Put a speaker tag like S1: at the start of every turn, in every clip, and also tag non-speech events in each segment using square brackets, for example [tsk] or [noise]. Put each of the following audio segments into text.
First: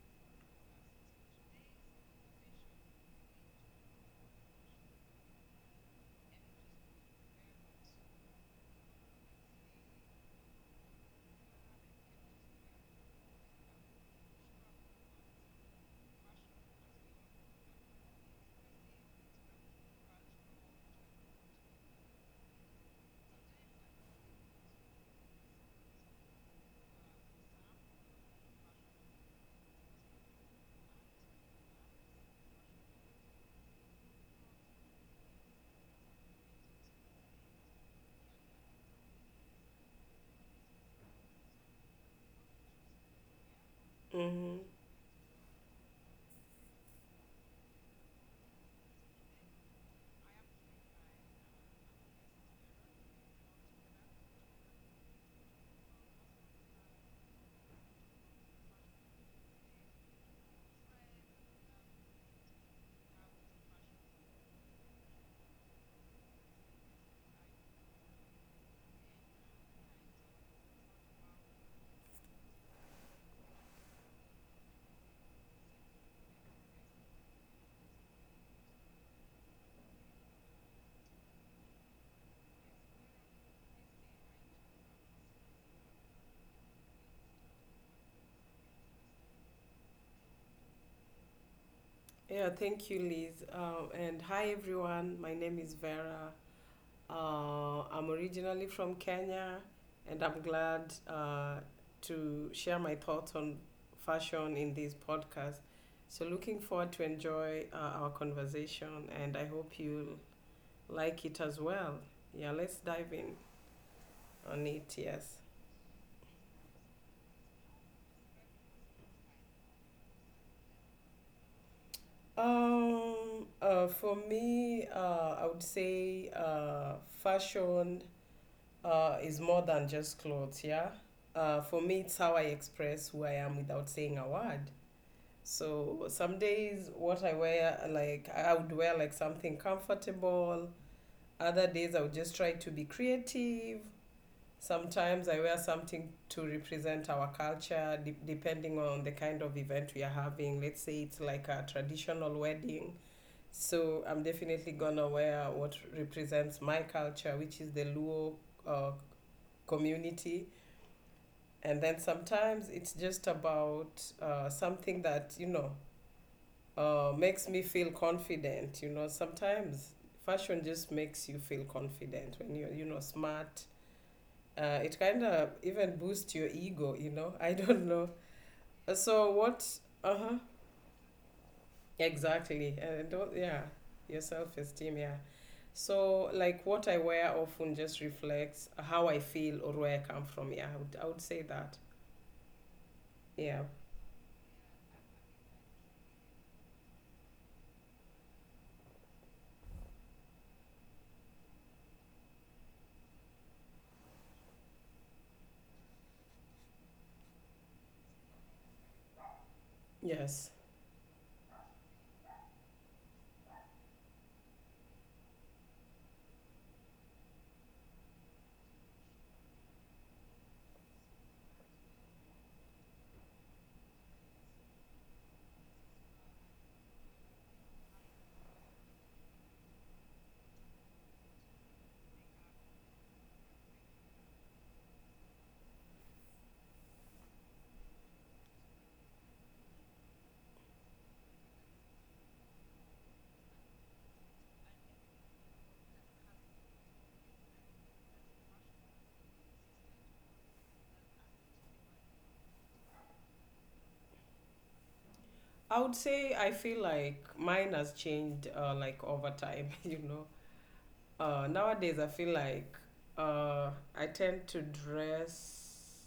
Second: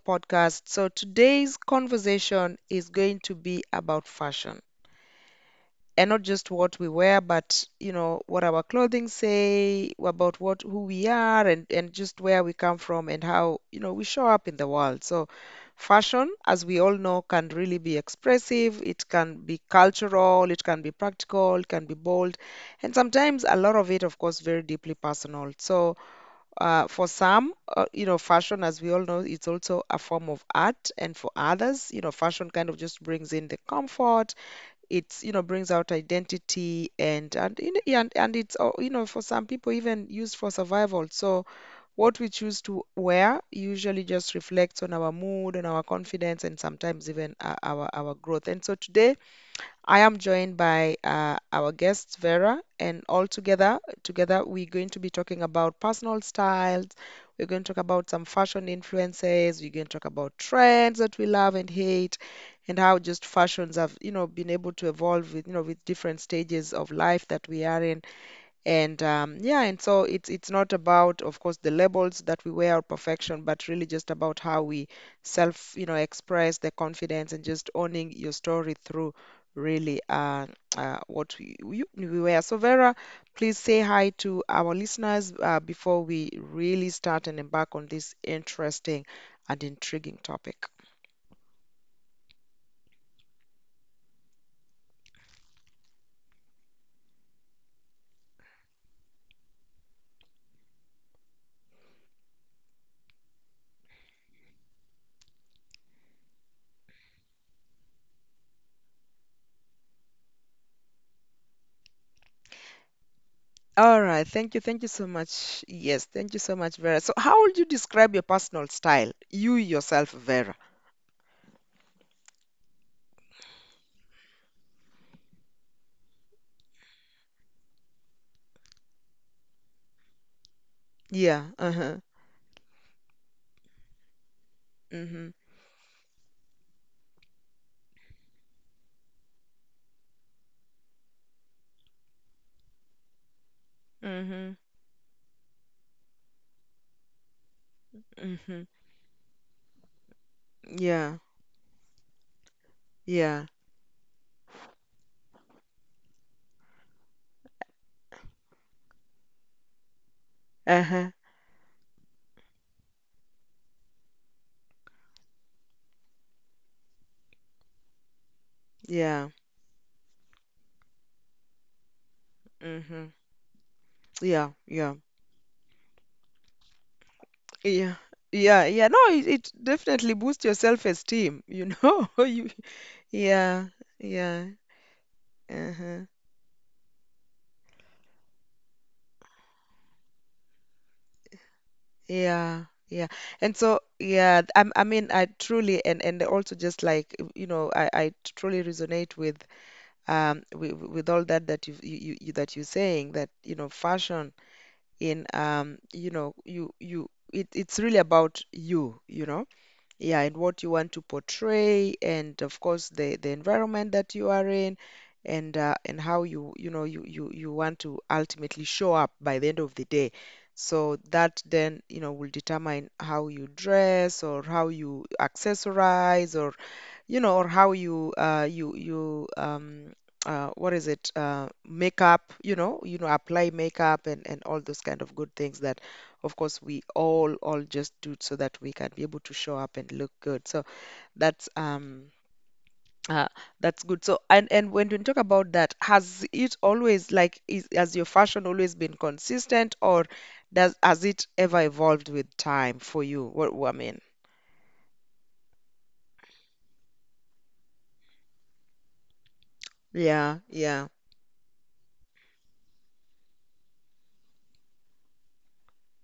S1: podcast. So today's conversation is going to be about fashion, and not just what we wear, but what our clothing say, about what who we are, and just where we come from and how, we show up in the world. So fashion, as we all know, can really be expressive, it can be cultural, it can be practical, it can be bold, and sometimes a lot of it, of course, very deeply personal. So for some, fashion, as we all know, it's also a form of art. And for others, fashion kind of just brings in the comfort. It's, you know, brings out identity and, yeah, and it's for some people even used for survival. So what we choose to wear usually just
S2: Mm-hmm.
S1: reflects on our mood and our confidence and sometimes even our growth. And so today, I am joined by our guest Vera, and together we're going to be talking about personal styles. We're going to talk about some fashion influences. We're going to talk about trends that we love and hate, and how just fashions have, been able to evolve with, with different stages of life that we are in. And yeah, and so it's not about, of course, the labels that we wear or perfection, but really just about how we self, express the confidence and just owning your story through really what we wear. So Vera, please say hi to our listeners before we really start and embark on this interesting and intriguing topic.
S2: Yeah, thank you, Liz. And hi, everyone. My name is Vera. I'm originally from Kenya, and I'm glad to share my thoughts on fashion in this podcast. So, looking forward to enjoy our conversation, and I hope you like it as well. Yeah, let's dive in
S1: All right,
S2: on
S1: thank you
S2: it.
S1: so
S2: Yes.
S1: much. Yes, thank you so much, Vera. So, how would you describe your personal style, you yourself, Vera?
S2: Um. For me, I would say fashion is more than just clothes, yeah?
S1: Yeah,
S2: For me,
S1: uh-huh.
S2: it's how I express who I am without saying a word.
S1: Mhm.
S2: So some days, what I wear, like, I would wear like something comfortable. Other days, I would just try to be creative.
S1: Mhm.
S2: Sometimes I wear something to represent our culture,
S1: Mhm.
S2: depending on the kind of event we are having. Let's say
S1: Yeah.
S2: it's like a traditional wedding.
S1: Yeah.
S2: So I'm definitely gonna wear what represents my culture, which is the Luo uh, community.
S1: Uh-huh.
S2: And then sometimes it's just about something that, you know, makes me feel confident, you know.
S1: Yeah.
S2: Sometimes fashion just makes you feel confident when you're, you know,
S1: Mhm.
S2: smart.
S1: Yeah. Yeah.
S2: It kind of even boosts your ego, you know. [laughs] I don't
S1: Yeah.
S2: know.
S1: Yeah. Yeah. No, it,
S2: So
S1: it
S2: what,
S1: definitely
S2: uh-huh,
S1: boosts your self-esteem, you know. [laughs] You
S2: exactly, and don't, yeah,
S1: yeah.
S2: your
S1: Yeah.
S2: self-esteem, yeah.
S1: Uh-huh.
S2: So like what I wear often just reflects how I feel or where I come from. Yeah, I would say that.
S1: Yeah. Yeah. And
S2: Yeah.
S1: so, yeah, I mean, I truly and also just like, I truly resonate with all that that you're saying that, fashion in you you it's really about you you know yeah, and
S2: Yes,
S1: what you want to portray, and of course the environment that you are in, and how you you know you want to ultimately show up by the end of the day, so that then will determine how you dress or how you accessorize, or or how you what is it, makeup, apply makeup and all those kind of good things that, of course, we all just do so that we can be able to show up and look good. So that's um. Uh, that's good. So, and when we talk about that, has it always like is has your fashion always been consistent, or does has it ever evolved with time for you? What I mean?
S2: I would say I feel like mine has changed like over time, [laughs] you know.
S1: Yeah, yeah.
S2: Nowadays, I feel like I tend to dress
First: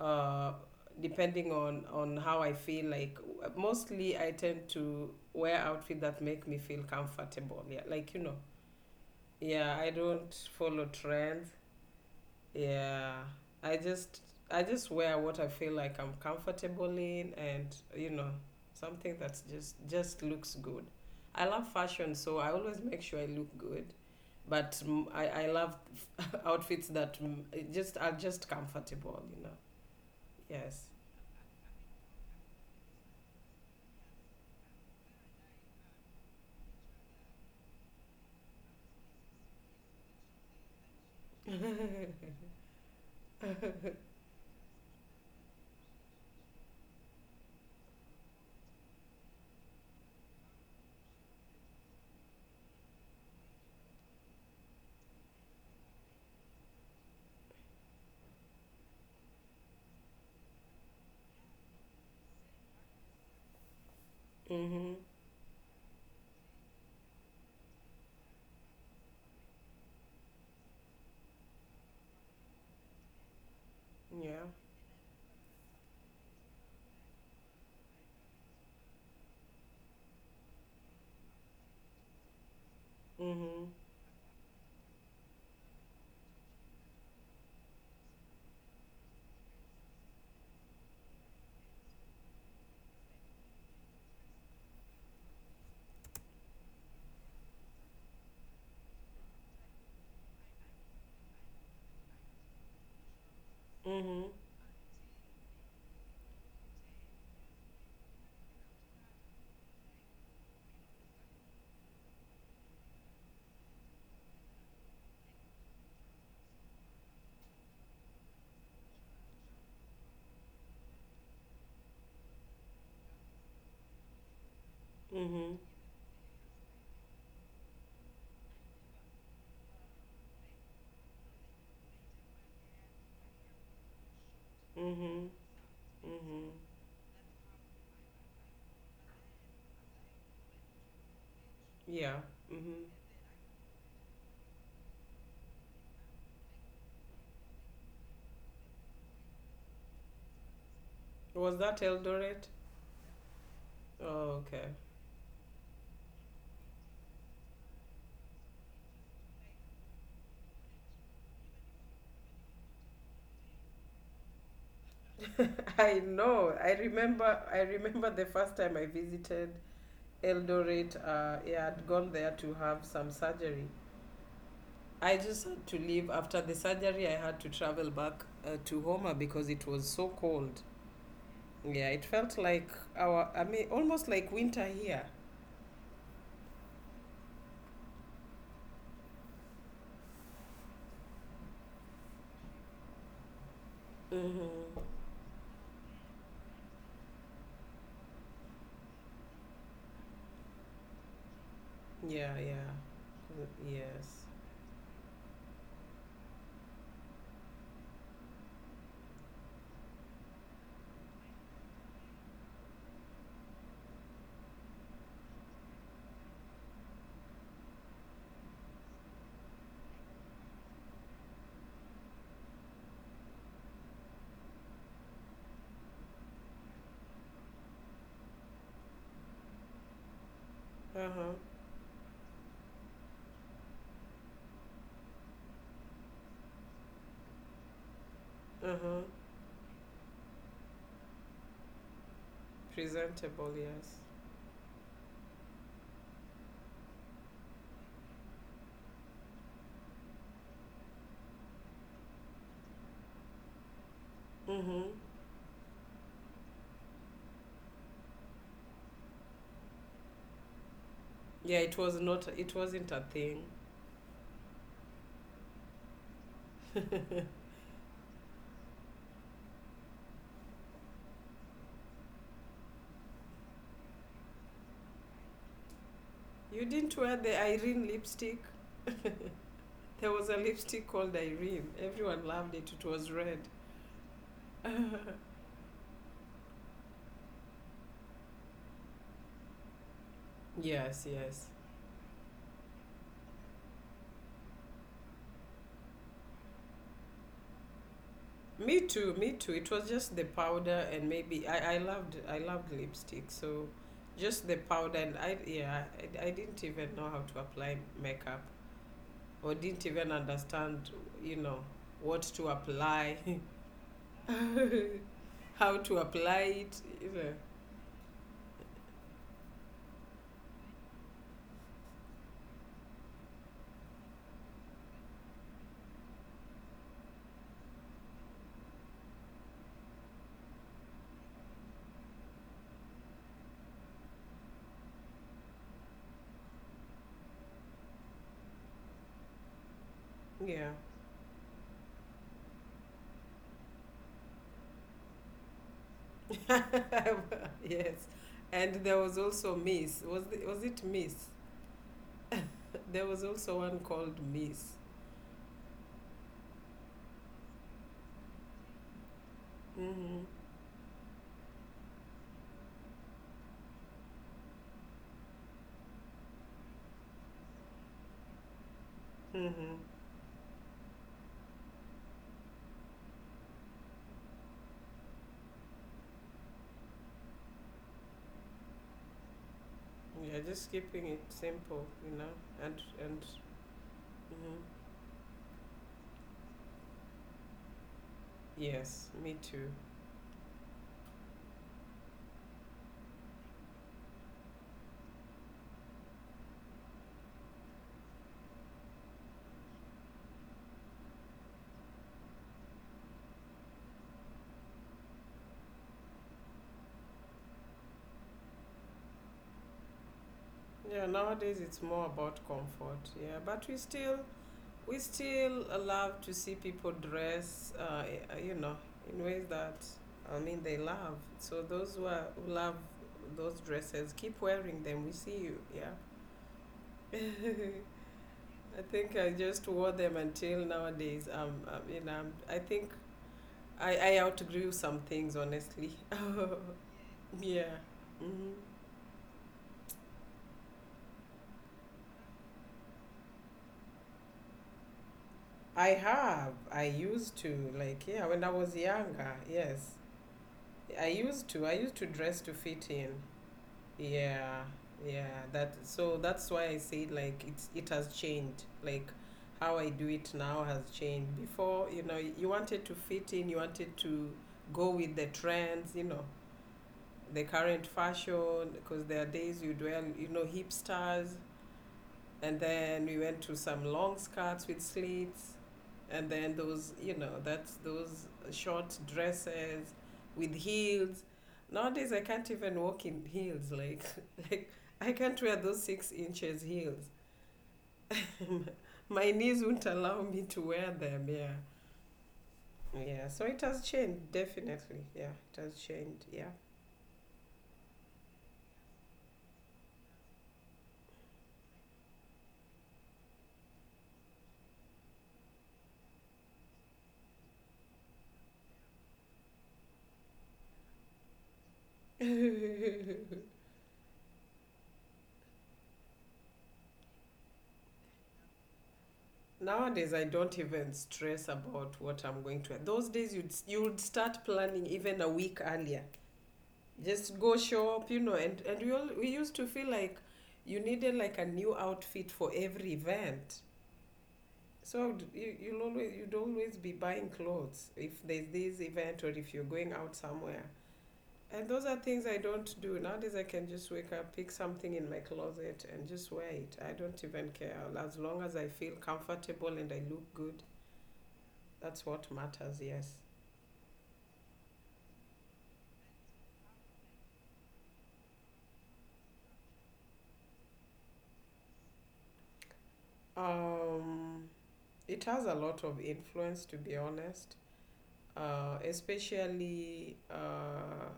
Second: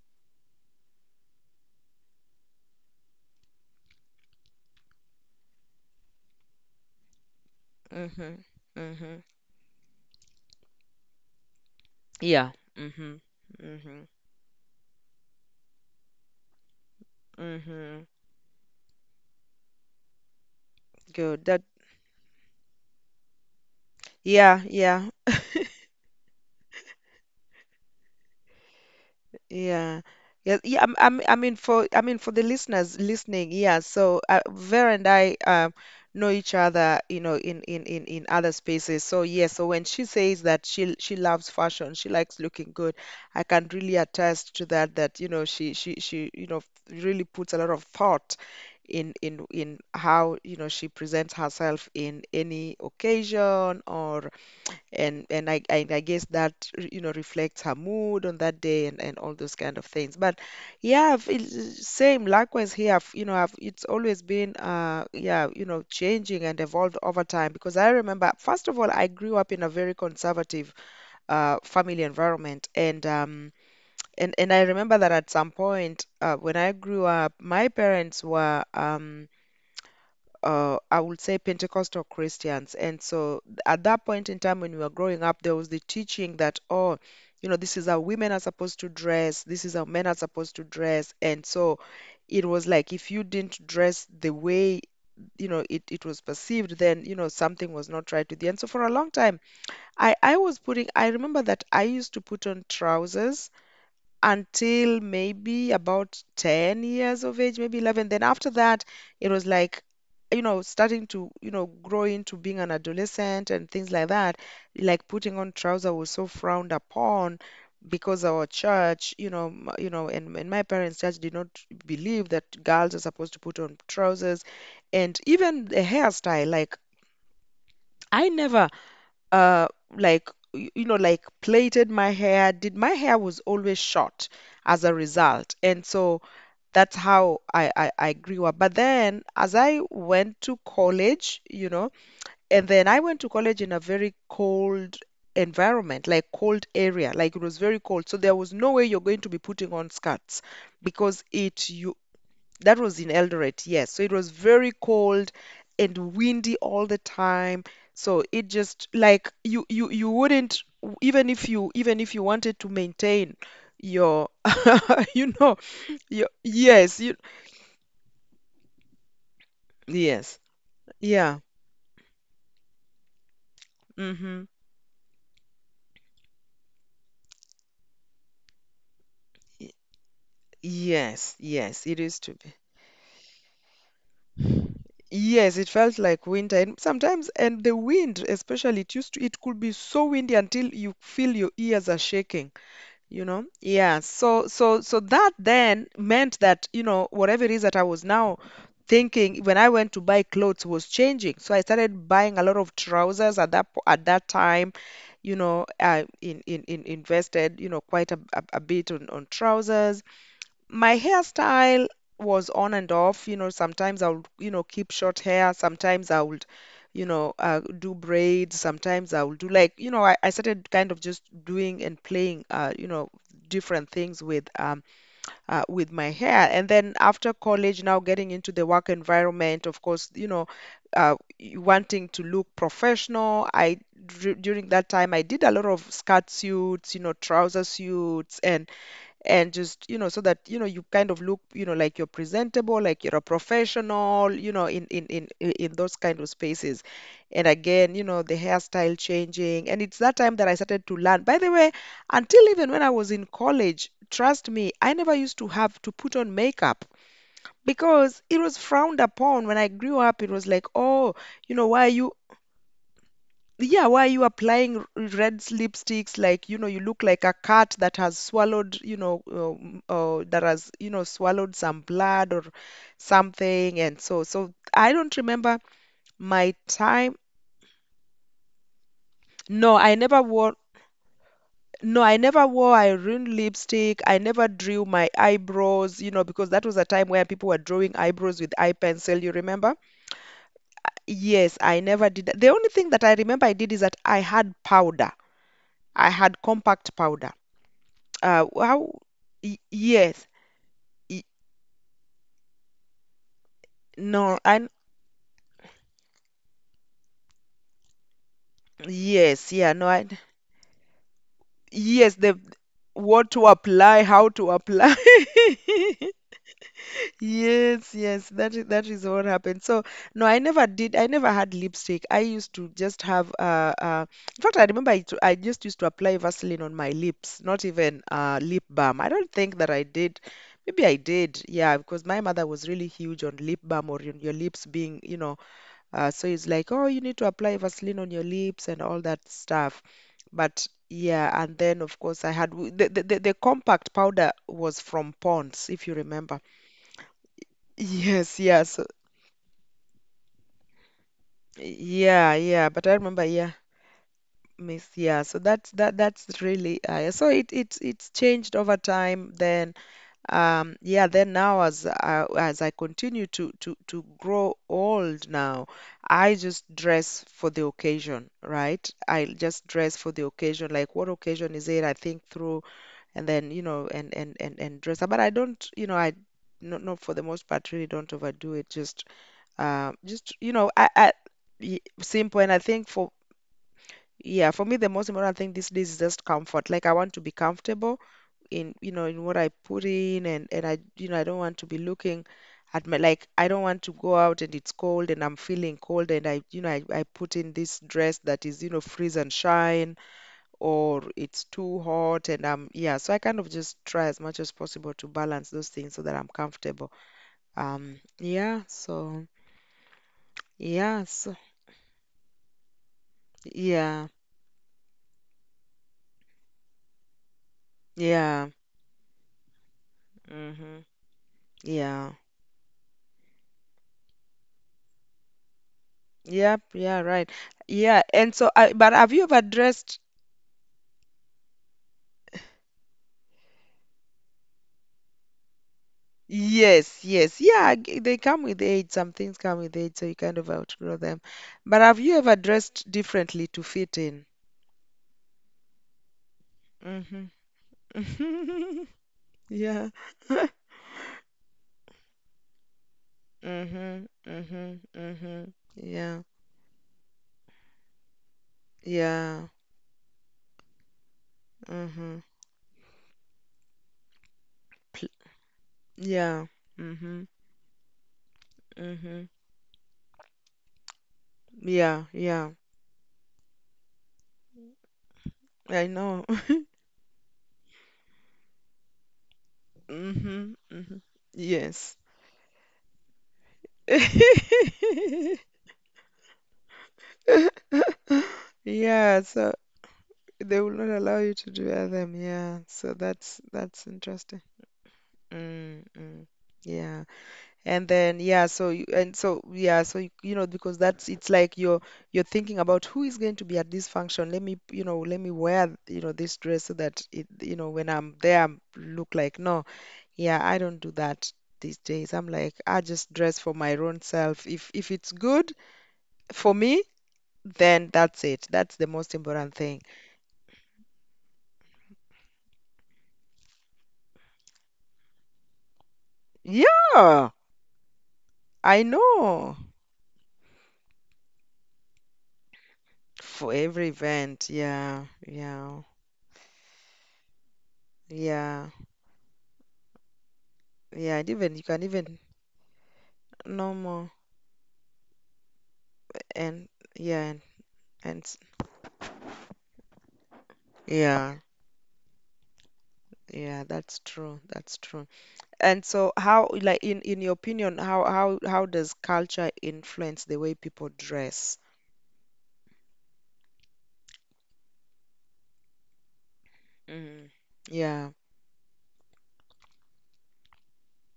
S2: uh, depending on how I feel. Like mostly, I tend to wear outfit that make me feel comfortable. Yeah, like you know.
S1: Mm-hmm. Mm-hmm.
S2: Yeah, I don't follow trends.
S1: Yeah.
S2: Yeah,
S1: Mhm.
S2: I
S1: Mhm.
S2: just I just wear what I feel like I'm comfortable in, and
S1: Mhm.
S2: you know, something that's just looks good.
S1: Good.
S2: I
S1: That
S2: love fashion, so I always make sure I look good.
S1: yeah,
S2: But
S1: yeah,
S2: I love [laughs] outfits that it just are just comfortable, you know.
S1: yeah. Yeah, yeah.
S2: Yes.
S1: I mean for the listeners listening, yeah. So Vera and I know each other, in, in other spaces. So yeah. So when she says that she loves fashion, she likes looking good. I can really attest to that. That she really puts a lot of thought in how she presents herself in any occasion, or and I guess that reflects her mood on that day and all those kind of things. But yeah, it's same likewise here. I've, it's always been
S2: Mhm.
S1: yeah, changing and evolved over time, because I remember first of all I grew up in a very conservative family environment, and
S2: Yeah.
S1: I remember that at some point when I grew up my parents were I would say Pentecostal Christians. And so
S2: Mhm.
S1: at that point in time when we were growing up, there was the teaching that, oh, you know, this is how women are supposed to dress, this is how men are supposed to dress. And so it was like if you didn't dress the way, you know, it was perceived, then, you know, something was not right with you. And so for a long time, I was putting, I remember that I used to put on trousers
S2: Mhm.
S1: until maybe about 10 years of age, maybe 11. Then after that, it was like, you know, starting to, you know, grow into being an adolescent and things like that. Like putting on trousers was so frowned upon because our church, you know, and my parents' church did not believe that girls are supposed to put on trousers, and
S2: Mhm.
S1: even the hairstyle. Like I never uh like you know, like plaited my hair, did my hair, was always short as a
S2: Mhm.
S1: result. And so
S2: Mhm.
S1: that's how I grew up. But then as I went to college, you know,
S2: Yeah.
S1: and
S2: Mhm.
S1: then I went to college in a very cold environment, like cold area, like it was very cold, so there was no way you're going to be putting on skirts because
S2: Was
S1: it
S2: that
S1: you
S2: Eldoret?
S1: that was in Eldoret, yes. So it was
S2: Oh, okay.
S1: very cold and windy all the time. So it just like you wouldn't, even if you, even if you wanted to maintain your [laughs] you know
S2: [laughs] I
S1: your
S2: know.
S1: yes you
S2: I remember the first time I visited
S1: yes
S2: Eldoret.
S1: yeah
S2: Yeah, I'd gone there to have some surgery.
S1: mm-hmm.
S2: I just had to leave after the surgery. I had to travel back to Homer because it was so cold.
S1: Yes, yes,
S2: Yeah,
S1: it
S2: it
S1: used to
S2: felt
S1: be.
S2: like our. I mean, almost like winter here.
S1: Yes, it felt like winter, and sometimes, and the wind, especially, it used to, it could be so windy until you feel your ears are shaking. Yeah,
S2: Mm-hmm.
S1: so that then meant that you know whatever it is that I was now thinking when I went to buy clothes was changing. So I started buying a lot of trousers
S2: Yeah,
S1: at that at that
S2: yes.
S1: time, you know. I in, in, in invested, you know, quite a bit on trousers. My hairstyle was on and off. You know, sometimes I would, you know, keep short hair. Sometimes I would, you know, do braids. Sometimes I would do like, you know, I started kind of just doing and playing, you know, different things with my hair. And then after college, now getting into the work environment, of course, you know,
S2: Uh huh.
S1: wanting to look professional. I during that time I did a lot of skirt suits, you know, trouser suits,
S2: Uh huh.
S1: and just you know, so that you know you kind of look, you know, like you're presentable, like you're a
S2: Presentable, yes.
S1: professional, you know, in those kind of spaces. And again, you know, the hairstyle changing. And it's that time that I started to learn, by the way, until even when I was in college, trust me,
S2: Mm-hmm.
S1: I never used to have to put on makeup because it was frowned upon when I grew up. It was like, oh, you
S2: Yeah,
S1: know,
S2: it
S1: why are
S2: was
S1: you,
S2: not. It wasn't a thing.
S1: yeah, why are you applying red lipsticks? Like, you know, you look like a cat that has swallowed, you know, that has, you know, swallowed some blood or something. And so, so I don't remember my
S2: You didn't
S1: time.
S2: wear the Irene lipstick.
S1: No, I
S2: There
S1: never
S2: was a
S1: wore
S2: lipstick called Irene.
S1: No, I
S2: Everyone
S1: never
S2: loved it.
S1: wore
S2: It
S1: a
S2: was
S1: ruined
S2: red.
S1: lipstick. I never drew my eyebrows, you know, because that was a time where people were drawing eyebrows with eye pencil, you remember?
S2: Yes, yes.
S1: Yes, I never did that. The only thing that I remember I did is that I had powder. I had compact powder.
S2: Me
S1: How?
S2: too. Me too. It was just the
S1: Yes.
S2: powder and
S1: Y-
S2: maybe I loved lipstick. So
S1: No,
S2: just the
S1: and
S2: powder and I, yeah. I didn't even know how to apply makeup
S1: yes,
S2: or
S1: yeah,
S2: didn't
S1: no, I,
S2: even understand, you know,
S1: yes,
S2: what
S1: the
S2: to apply,
S1: what to apply, how to
S2: [laughs]
S1: apply. [laughs]
S2: how to apply it. You know.
S1: Yes, yes, that is what happened. So no, I never did. I never had lipstick. I used to just have in fact, I remember I just used to apply Vaseline on my lips, not even lip balm. I don't think that I did. Maybe I did, yeah, because my mother was really huge on lip balm or on your lips being, you know, so it's like, oh, you need to apply Vaseline on your lips and all that stuff. But
S2: Yeah.
S1: yeah, and then of course I had the compact powder was from Pond's, if you remember.
S2: [laughs] Yes.
S1: Yes, yeah. So
S2: And there was also Miss. Was it Miss?
S1: yeah, yeah. But I
S2: There
S1: remember,
S2: was
S1: yeah,
S2: also one called Miss.
S1: miss, yeah. So that's that's really so it's changed over time. Then
S2: Mm-hmm.
S1: yeah, then now as I continue to grow old now, I just dress for the occasion, right? I just
S2: Mm-hmm.
S1: dress for the occasion. Like what occasion is it? I think through and then and dress up. But I don't, you know, I. Not for the most part, really don't overdo it. Just
S2: Yeah,
S1: you know,
S2: just keeping
S1: I
S2: it
S1: y-
S2: simple, you know.
S1: Simple, and I
S2: And
S1: think for
S2: and
S1: yeah, for me
S2: mhm.
S1: the most important thing these days is just comfort. Like I want to be comfortable in
S2: Yes,
S1: in
S2: me
S1: what I
S2: too.
S1: put in, and I you know I don't want to be looking at my, like I don't want to go out and it's cold and I'm feeling cold and I you know I put in this dress that is freeze and shine, or it's too hot and I'm yeah. So I kind of just try as much as possible to balance those things so that I'm comfortable. Yeah. So yeah.
S2: Yeah,
S1: So
S2: nowadays it's more about comfort. Yeah, but
S1: yeah.
S2: we still allowed to see people dress,
S1: Yeah.
S2: you know, in ways that I mean they
S1: hmm
S2: love. So those
S1: Yeah.
S2: who love those dresses, keep wearing them. We see you. Yeah.
S1: Yep. Yeah.
S2: [laughs]
S1: Right. Yeah.
S2: I
S1: And so, but have
S2: think
S1: you
S2: I
S1: ever
S2: just wore
S1: dressed?
S2: them until nowadays. I mean, I think I outgrew some things, honestly.
S1: Yes. Yes.
S2: [laughs] Yeah.
S1: Yeah. They come
S2: Hmm.
S1: with age. Some things come with age, so you kind of outgrow them. But have you ever dressed differently to fit in?
S2: I have. I
S1: Mm-hmm.
S2: used to, like, yeah, when I was
S1: [laughs]
S2: younger,
S1: Yeah.
S2: yes.
S1: [laughs]
S2: I used to dress to fit in.
S1: Mm-hmm.
S2: Yeah.
S1: Mm-hmm.
S2: Yeah.
S1: Mm-hmm.
S2: That. So
S1: Yeah.
S2: that's why I say, like, it has changed. Like,
S1: Yeah.
S2: how I do it now has changed. Before, you know,
S1: Mm-hmm.
S2: you wanted to fit in, you wanted to go
S1: Pl-
S2: with the trends, you know.
S1: Yeah. Mm-hmm.
S2: The current fashion, because there are
S1: Mm-hmm.
S2: days you'd wear, you know, hipsters.
S1: Yeah. Yeah.
S2: And then we went to some long skirts with slits.
S1: I know.
S2: And then
S1: [laughs]
S2: those, you know, that's those short dresses with
S1: Mm-hmm. Mm-hmm.
S2: heels.
S1: Yes.
S2: Nowadays, I can't even walk in heels. Like, [laughs] like I can't
S1: [laughs]
S2: wear those 6 inches heels. [laughs]
S1: Yeah,
S2: My
S1: so
S2: knees won't allow me to
S1: they will not
S2: wear
S1: allow
S2: them.
S1: you to
S2: Yeah.
S1: do them. Yeah, so
S2: Yeah.
S1: that's
S2: So it has
S1: that's
S2: changed,
S1: interesting.
S2: definitely. Yeah. It has
S1: Mm,
S2: changed.
S1: mm.
S2: Yeah.
S1: Yeah, and then yeah, so you, and so yeah, so you know, because that's it's like you're thinking about who is going to be at this function. Let me let me wear this dress so that it you know when I'm there I'm look like no. Yeah, I don't do that these days. I'm like I just dress for my own self. If it's good for me, then that's it. That's the most important thing.
S2: Nowadays, I don't even stress about what I'm going to wear. Those days, you'd start planning even a week earlier.
S1: Yeah,
S2: Just go show up, you know. And
S1: I
S2: we used
S1: know.
S2: to feel like you needed like a new outfit for every
S1: For
S2: event.
S1: every event,
S2: You'd always be buying clothes if there's
S1: yeah,
S2: this event or if you're going out somewhere.
S1: yeah. And even you
S2: And
S1: can
S2: those are
S1: even
S2: things I don't do nowadays. I can
S1: no
S2: just
S1: more,
S2: wake up, pick something in my closet, and just wear
S1: and
S2: it. I
S1: yeah
S2: don't
S1: and,
S2: even care as
S1: and
S2: long as I feel comfortable and I look good.
S1: yeah,
S2: That's what matters, yes.
S1: yeah. That's true. That's true. And so, how, like, in your opinion, how does culture influence the way people dress?
S2: Um, it has a lot of influence, to be
S1: Mm,
S2: honest,
S1: yeah.
S2: especially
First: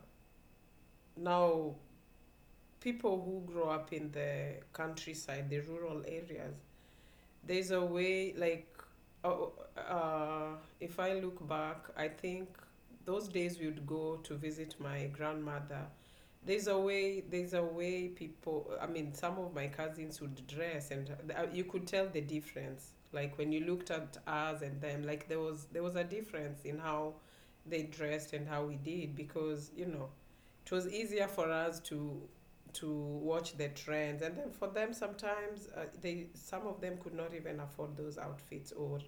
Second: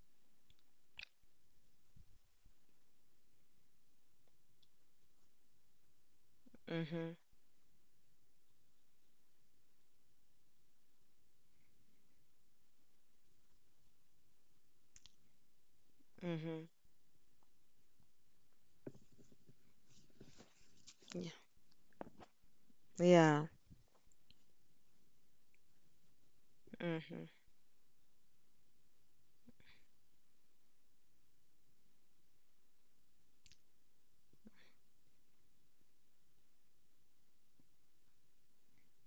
S2: now people who grow up in the countryside, the rural areas.
S1: Mm-hmm.
S2: There's a way, like, oh, if I look back, I think those days we would go to visit my grandmother.
S1: Mm-hmm.
S2: There's a way people, I mean, some of my cousins would dress and
S1: Yeah.
S2: you could tell the difference. Like
S1: Yeah.
S2: when you looked at us and them, like there was a difference in how
S1: Mm-hmm.
S2: they dressed and how we did because, you know, it was easier for us to watch the trends. And then for them sometimes they some of them could not even afford those outfits or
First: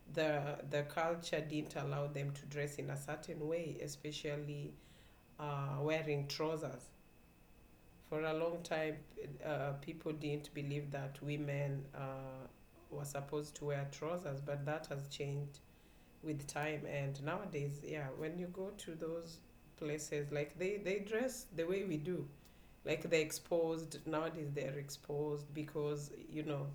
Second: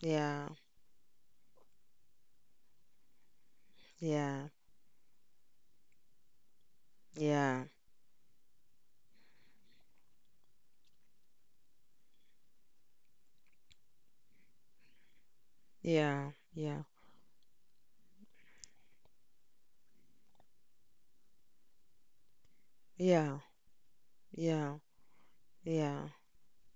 S1: Yeah.
S2: the the culture didn't allow them to dress in a certain way,
S1: Yeah.
S2: especially wearing trousers.
S1: Yeah.
S2: For a long time, people didn't believe that women were supposed to wear trousers, but that has changed
S1: Yeah,
S2: with time.
S1: yeah,
S2: And nowadays, yeah, when you go to those places, like they dress the way we do, like they're
S1: yeah,
S2: exposed. Nowadays
S1: yeah,
S2: they're exposed
S1: yeah,
S2: because, you know,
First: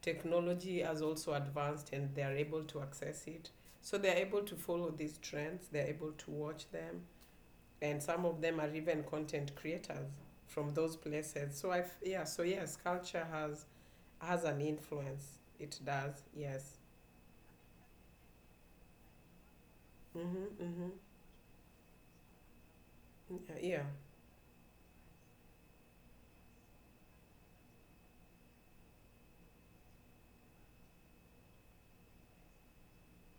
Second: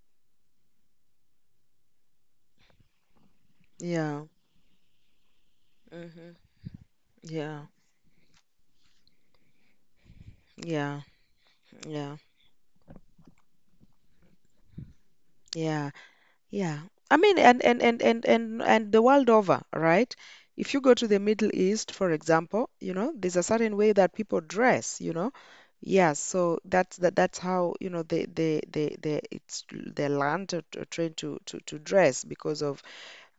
S2: technology has also advanced and they're able to access it, so they're
S1: yeah.
S2: able to follow these trends, they're able to
S1: Mhm.
S2: watch them.
S1: Yeah,
S2: And some of them are even content creators from those
S1: yeah,
S2: places. So I have,
S1: yeah,
S2: yeah. So yes, culture has an influence. It
S1: yeah,
S2: does. Yes.
S1: yeah. I mean, and the world over, right?
S2: Mhm.
S1: If you
S2: Mhm.
S1: go to the Middle East, for example, you know, there's a
S2: Yeah,
S1: certain
S2: yeah.
S1: way that people dress, you know. Yeah, so that's how, you know, they it's their land are trained to dress because of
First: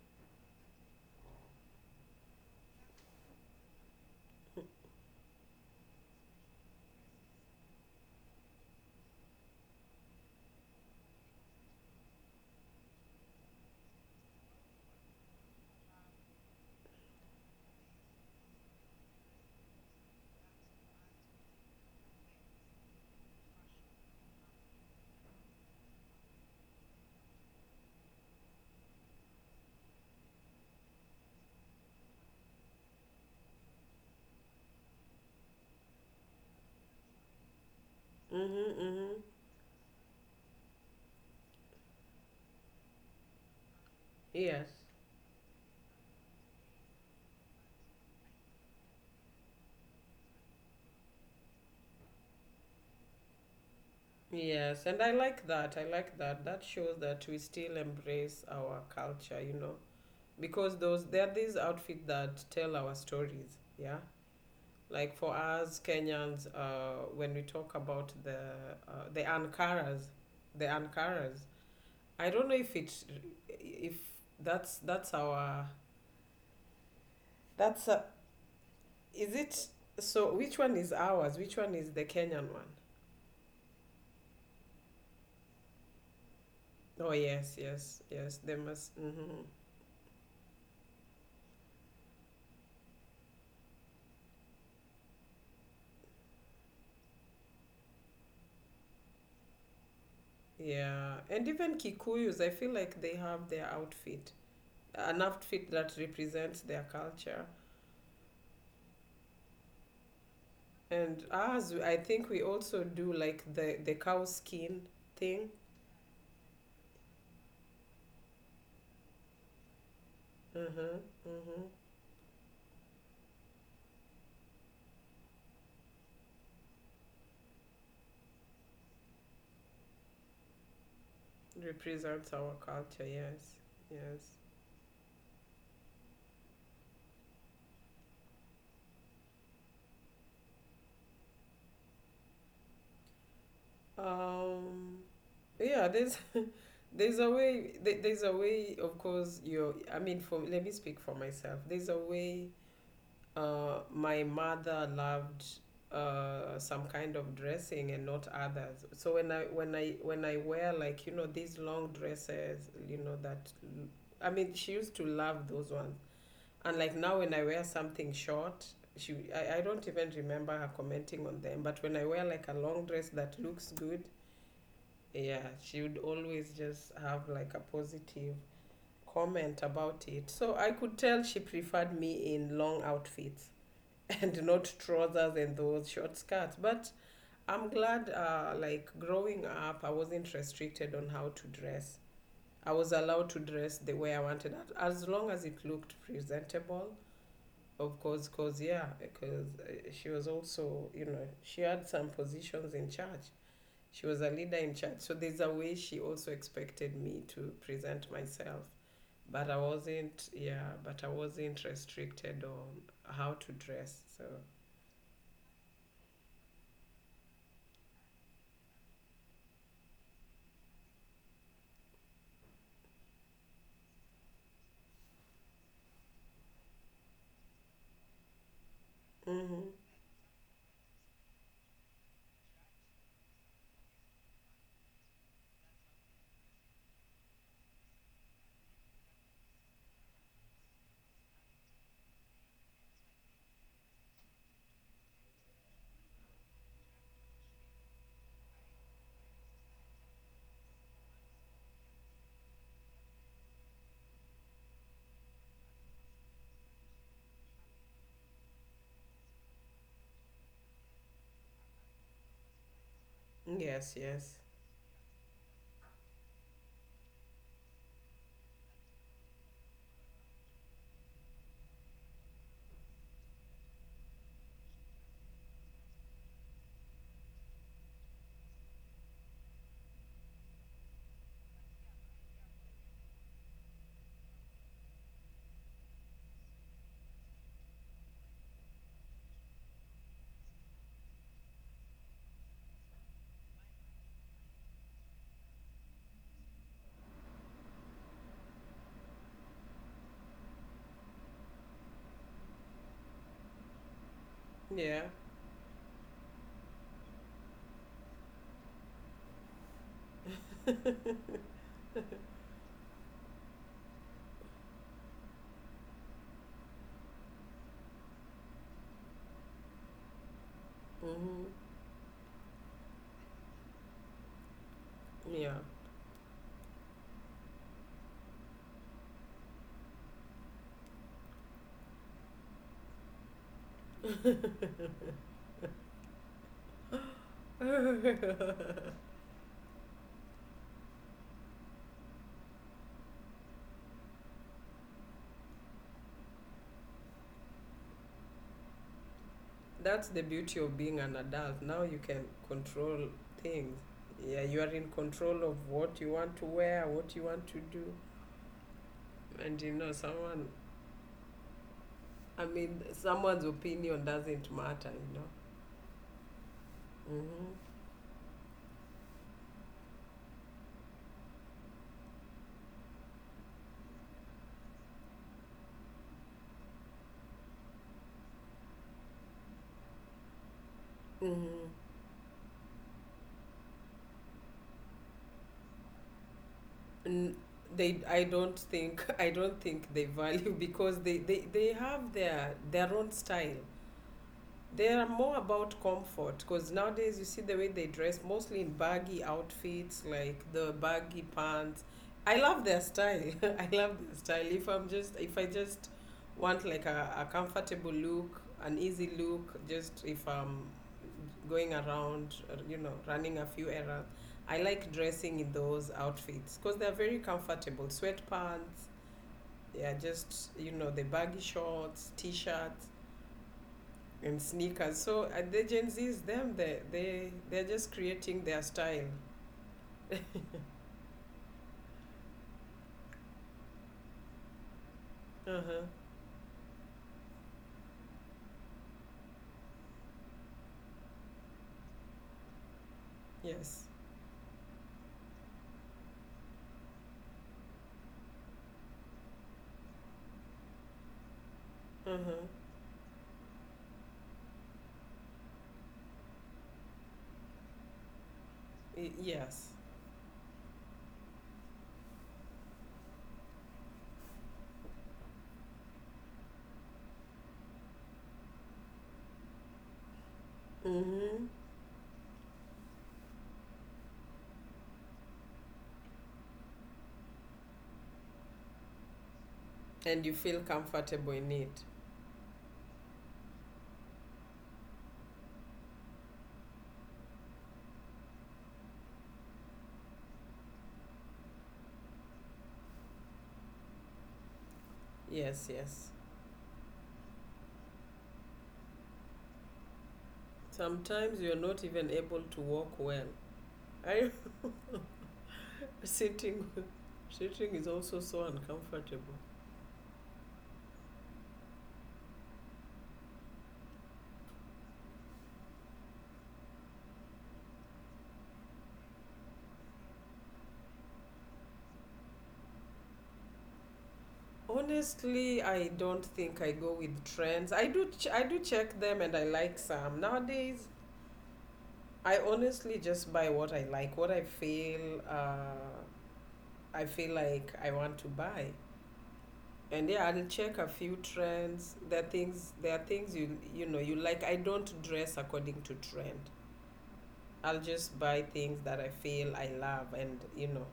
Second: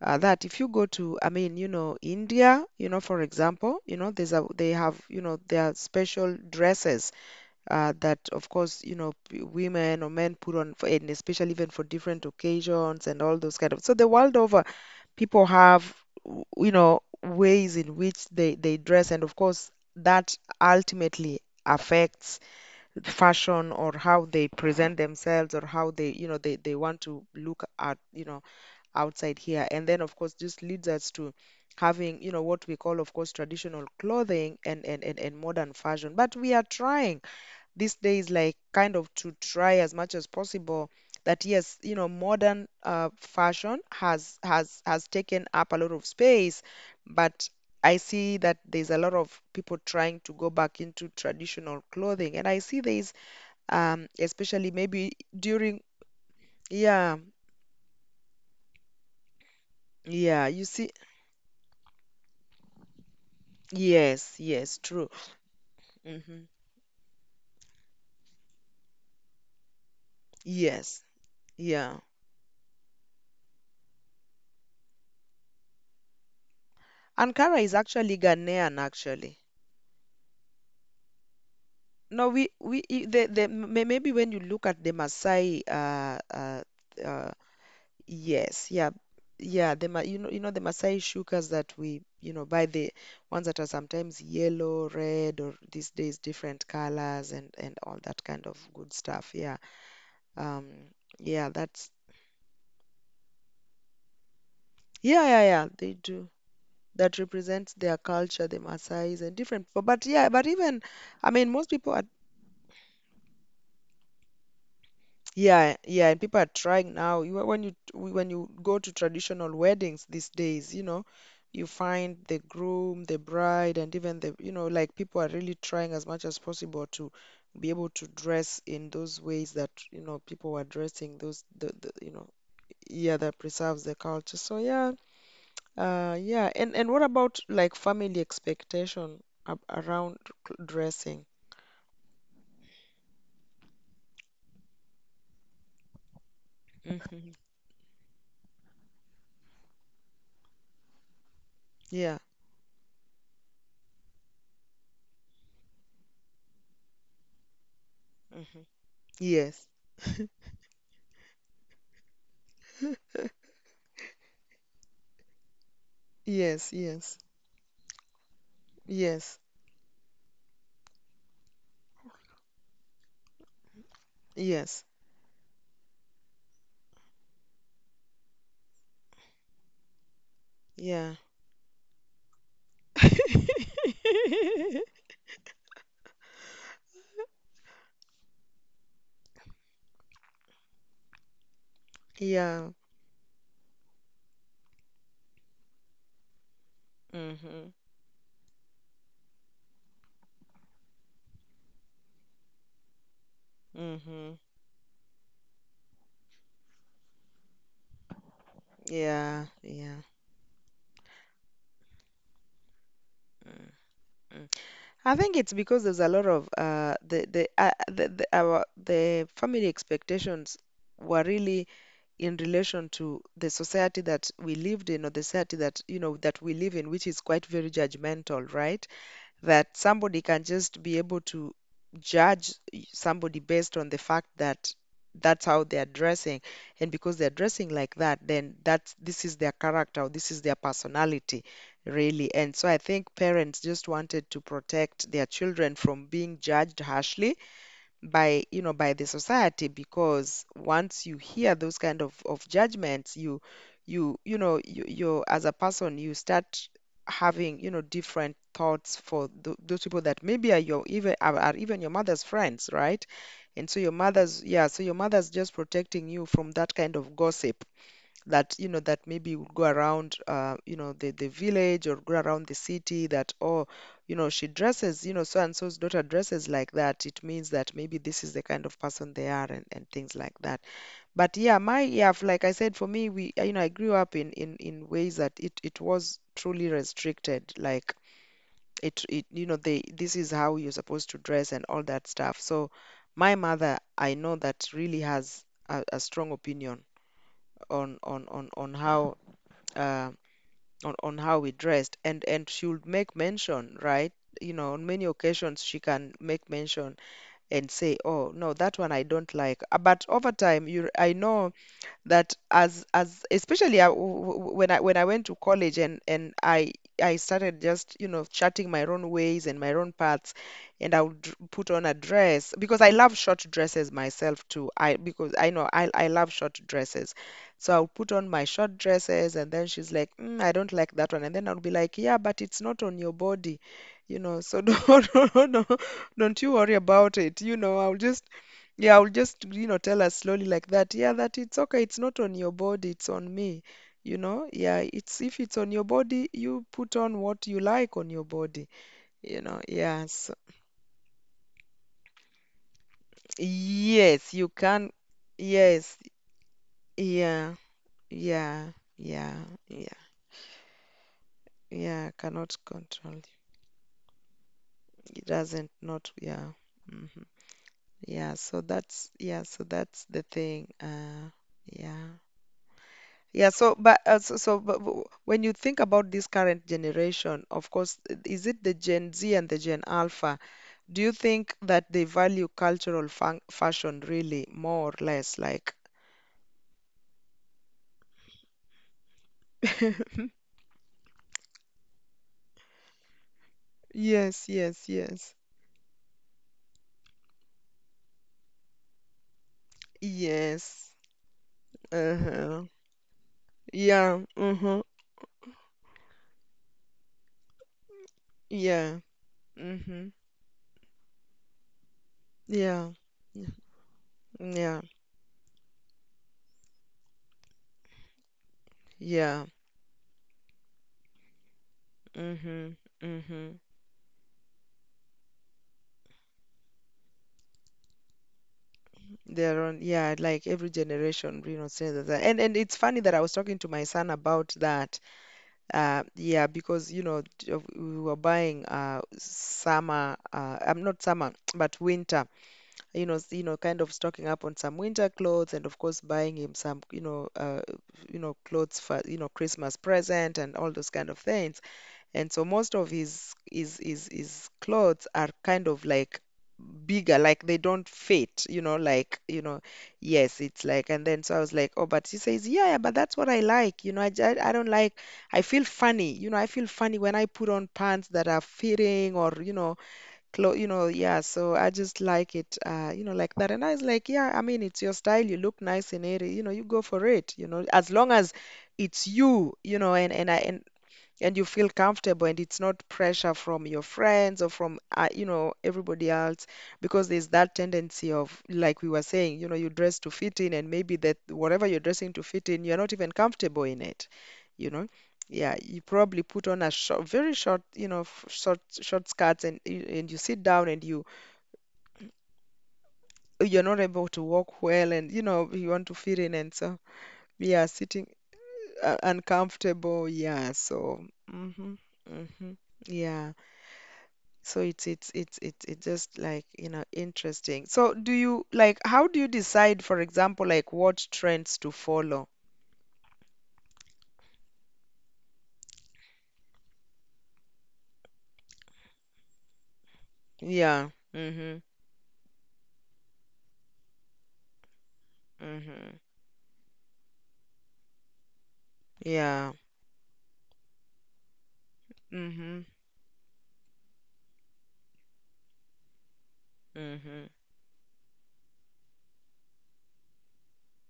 S1: that if you go to, I mean, you know, India, you know, for example, you know, there's a, they have, you know, their special dresses that, of course, you know, women or men put on, for, and especially even for different occasions and all those kind of. So the world over, people have, you know, ways in which they dress, and of course, that ultimately affects fashion or how they present themselves or how they, you know, they want to look at, you know, outside here. And then, of course, this leads us to having, you know, what we call, of course, traditional clothing and modern fashion. But we are trying these days, like,
S2: Mhm.
S1: kind of to
S2: Mhm.
S1: try as much as possible that yes, you know, modern fashion has
S2: Yes.
S1: has has taken up a lot of space, but I see that there's a lot of people trying to go back into traditional clothing, and I see there's especially
S2: Yes, and I
S1: maybe
S2: like that.
S1: during
S2: I like that. That shows
S1: yeah,
S2: that we still embrace our culture, you know,
S1: yeah, you
S2: because
S1: see,
S2: those there are these outfits that tell our stories. Yeah,
S1: yes, yes, true,
S2: like for us Kenyans,
S1: hmm.
S2: when we talk about the ankaras, the
S1: Yes.
S2: ankaras.
S1: Yeah.
S2: I don't know if it's if that's our
S1: Ankara is
S2: that's a,
S1: actually Ghanaian,
S2: is
S1: actually.
S2: it, so which one is ours? Which one is the
S1: No,
S2: Kenyan one?
S1: the maybe when you look at the Maasai,
S2: Oh
S1: uh,
S2: yes, yes, yes. They
S1: yes, yeah,
S2: must. Mhm.
S1: yeah. The you know, you know the Maasai shukas that we, you know, buy, the ones that are sometimes yellow, red, or these days different colors and all that kind of good stuff. Yeah. Um.
S2: Yeah, and
S1: Yeah.
S2: even
S1: That's
S2: Kikuyus, I feel like they have their outfit, an
S1: yeah yeah
S2: outfit
S1: yeah.
S2: that
S1: They do.
S2: represents their
S1: That
S2: culture.
S1: represents their culture, the Maasais and different people. But yeah, but even
S2: And
S1: I mean,
S2: ours,
S1: most
S2: I
S1: people are
S2: think we also do like the cow skin thing.
S1: yeah, yeah, and people are trying now. You, when you go to traditional weddings these days, you
S2: Mm-hmm,
S1: know,
S2: mm-hmm.
S1: you find the groom, the bride, and even the, you know, like people are really trying as much as possible to be able to dress in those ways that, you know, people were dressing those, the you know,
S2: Represents our culture.
S1: yeah, that
S2: Yes,
S1: preserves the
S2: yes.
S1: culture. So yeah. Yeah, and what about like family expectation ab around dressing?
S2: Um, yeah. There's [laughs]
S1: Mm-hmm.
S2: There's a way. Of course, you. I mean, for let me speak for myself. There's a
S1: Yeah.
S2: way my mother loved some kind of dressing and not
S1: Mm-hmm.
S2: others. So when I
S1: Yes.
S2: when I when I wear like, you know, these long dresses, you know
S1: [laughs]
S2: that I mean she used to love those ones.
S1: Yes.
S2: And like now
S1: Yes.
S2: when I wear something short, she
S1: Yes.
S2: I don't even remember her commenting on them. But when I wear like a long dress that looks good,
S1: Yes.
S2: yeah, she would always just have like a positive comment about it. So I could
S1: Yeah.
S2: tell she preferred me in long outfits.
S1: [laughs]
S2: [laughs] And not trousers and those short skirts. But I'm glad, like growing up, I wasn't restricted on how to dress. I
S1: Yeah.
S2: was allowed to dress the way I wanted, as long as it looked presentable.
S1: Mm-hmm.
S2: Of course, because she was also, you know, she had some positions in church. She was a
S1: Mm-hmm.
S2: leader in church, so there's a way she also expected me to present myself.
S1: Yeah.
S2: But I
S1: Yeah.
S2: wasn't, yeah, but I wasn't restricted on how to
S1: mm
S2: dress. So.
S1: I think it's because there's a lot of the our the family expectations were really in relation to the society that we lived in, or the society that, you know, that we live in, which is quite very judgmental, right?
S2: Hmm.
S1: That somebody can just be able to judge somebody based on the fact that that's how they're dressing, and because they're dressing like that then that's this is their character or this is their personality, really. And so I think parents just wanted to protect their children from being judged harshly by, you know, by the society, because once you hear those kind of judgments you you know you, you as a person you start having, you know, different thoughts for those people that maybe are your even are even your mother's friends, right? And so
S2: Yes,
S1: your
S2: yes.
S1: mother's yeah, so your mother's just protecting you from that kind of gossip that, you know, that maybe would go around you know, the village or go around the city, that, oh, you know, she dresses, you know, so and so's daughter dresses like that, it means that maybe this is the kind of person they are, and things like that. But yeah, my yeah, like I said, for me, we, you know, I grew up in in ways that it, was truly restricted like it you know, they, this is how you're supposed to dress and all that stuff, so my mother, I know that, really has a strong opinion on how uh, on how we dressed, and she would make mention, right? You know, on
S2: Yeah.
S1: many occasions she can make mention and say, "Oh no, that one I don't like." But over time, you, I know that as, especially I, when I, when I went to college, and I started just, you know, charting my own ways and my own paths, and I would
S2: Mm-hmm.
S1: put on a dress because I love short dresses myself too, I because I
S2: Yeah.
S1: know I love short dresses, so I'll put on my short dresses and then she's like mm, I don't like that one, and then I would be like yeah, but it's not on your body, you know, so [laughs] don't [laughs] don't, don't you worry about it, you know, I'll just yeah, I'll just, you know, tell her slowly like that. Yeah, that it's okay. It's not on your body, it's on me. You know, yeah, it's if it's on your body, you put on what you like on your body. You know,
S2: That's the
S1: yes.
S2: beauty of being an adult. Now you can control things.
S1: Yes,
S2: Yeah,
S1: you
S2: you are in
S1: can.
S2: control of what
S1: Yes.
S2: you want to wear, what you want
S1: Yeah.
S2: to do.
S1: Yeah. Yeah.
S2: And you know,
S1: Yeah.
S2: someone,
S1: Yeah,
S2: I
S1: cannot
S2: mean,
S1: control you.
S2: someone's opinion doesn't matter, you
S1: It doesn't not, yeah. Hmm.
S2: know.
S1: Yeah, so that's the thing. Yeah. Yeah, so but when you think about this current generation, of course, is it the Gen Z and the Gen Alpha? Do you
S2: Mm-hmm.
S1: think
S2: Mm-hmm.
S1: that they value cultural fun fashion really more or less like?
S2: N- they I don't think, [laughs] I don't think they
S1: [laughs]
S2: value, [laughs] because they have their own style.
S1: Yes,
S2: They
S1: yes,
S2: are more
S1: yes.
S2: about comfort because nowadays you see the way they dress, mostly in baggy outfits, like the
S1: Yes.
S2: baggy pants. I love
S1: Uh-huh.
S2: their style. [laughs] I love their
S1: Yeah.
S2: style. If
S1: Mm-hmm.
S2: I'm just, if I just want like a comfortable look, an
S1: Yeah.
S2: easy look, just
S1: Mm-hmm.
S2: if I'm going around,
S1: Yeah.
S2: running a few errands, I
S1: Yeah.
S2: like dressing in those outfits because they're very comfortable. Sweatpants,
S1: Yeah.
S2: yeah, just, the baggy shorts, t
S1: Mm-hmm.
S2: shirts
S1: Mm-hmm.
S2: and sneakers. So the Gen Zs, them, they're just creating their style.
S1: They're on, yeah, like every generation, you know, says that. And it's funny that I was talking to my son about that.
S2: Uh huh.
S1: Yeah, because you know we were buying summer, I'm not summer, [tsk] but winter. You know,
S2: Yes.
S1: kind of stocking up on some winter clothes, and of course buying him some, clothes for, Christmas present and all those kind of things,
S2: Uh
S1: and
S2: huh.
S1: so most of his clothes are kind of like bigger, like they don't fit, you know
S2: Y-
S1: like you know
S2: Yes.
S1: Yes, it's like. And then so I was like, oh, but he says, yeah, yeah, but that's what I like, you know. I don't like, I feel funny, you know, I feel funny when I put on pants that are fitting or you know. Yeah,
S2: Mm-hmm.
S1: so I just like it, you know, like that. And I was like, yeah, I mean, it's your style, you look nice in it, you know, you go for it, you know, as long as it's you, you know. and
S2: And you
S1: and I
S2: feel
S1: and
S2: comfortable
S1: and you
S2: in
S1: feel
S2: it.
S1: comfortable, and it's not pressure from your friends or from, you know, everybody else, because there's that tendency of, like we were saying, you know, you dress to fit in, and maybe that whatever you're dressing to fit in, you're not even comfortable in it, you know. Yeah,
S2: Yes.
S1: you
S2: Yes.
S1: probably put on a short, very short, you know, short, short skirts, and you sit down and you,
S2: Sometimes you're not even able to walk well.
S1: you're not able to
S2: I
S1: walk well, and you know, you want to
S2: [laughs]
S1: fit in. And
S2: sitting
S1: so yeah,
S2: sitting is
S1: sitting,
S2: also so uncomfortable.
S1: uncomfortable, yeah. So mhm, mhm, yeah. So it's just like, you know, interesting. So do you like, how do you decide, for example, like what trends to follow?
S2: Honestly, I don't think I go with trends. I do check them and I like some. Nowadays,
S1: Yeah, Mm-hmm.
S2: I honestly just buy what I like, what
S1: Mm-hmm.
S2: I feel like I want to buy.
S1: Yeah.
S2: And yeah, I'll check a few trends.
S1: Mm-hmm.
S2: There are things you you know you like. I don't dress according to trend.
S1: Mm-hmm.
S2: I'll just buy things that I feel I love and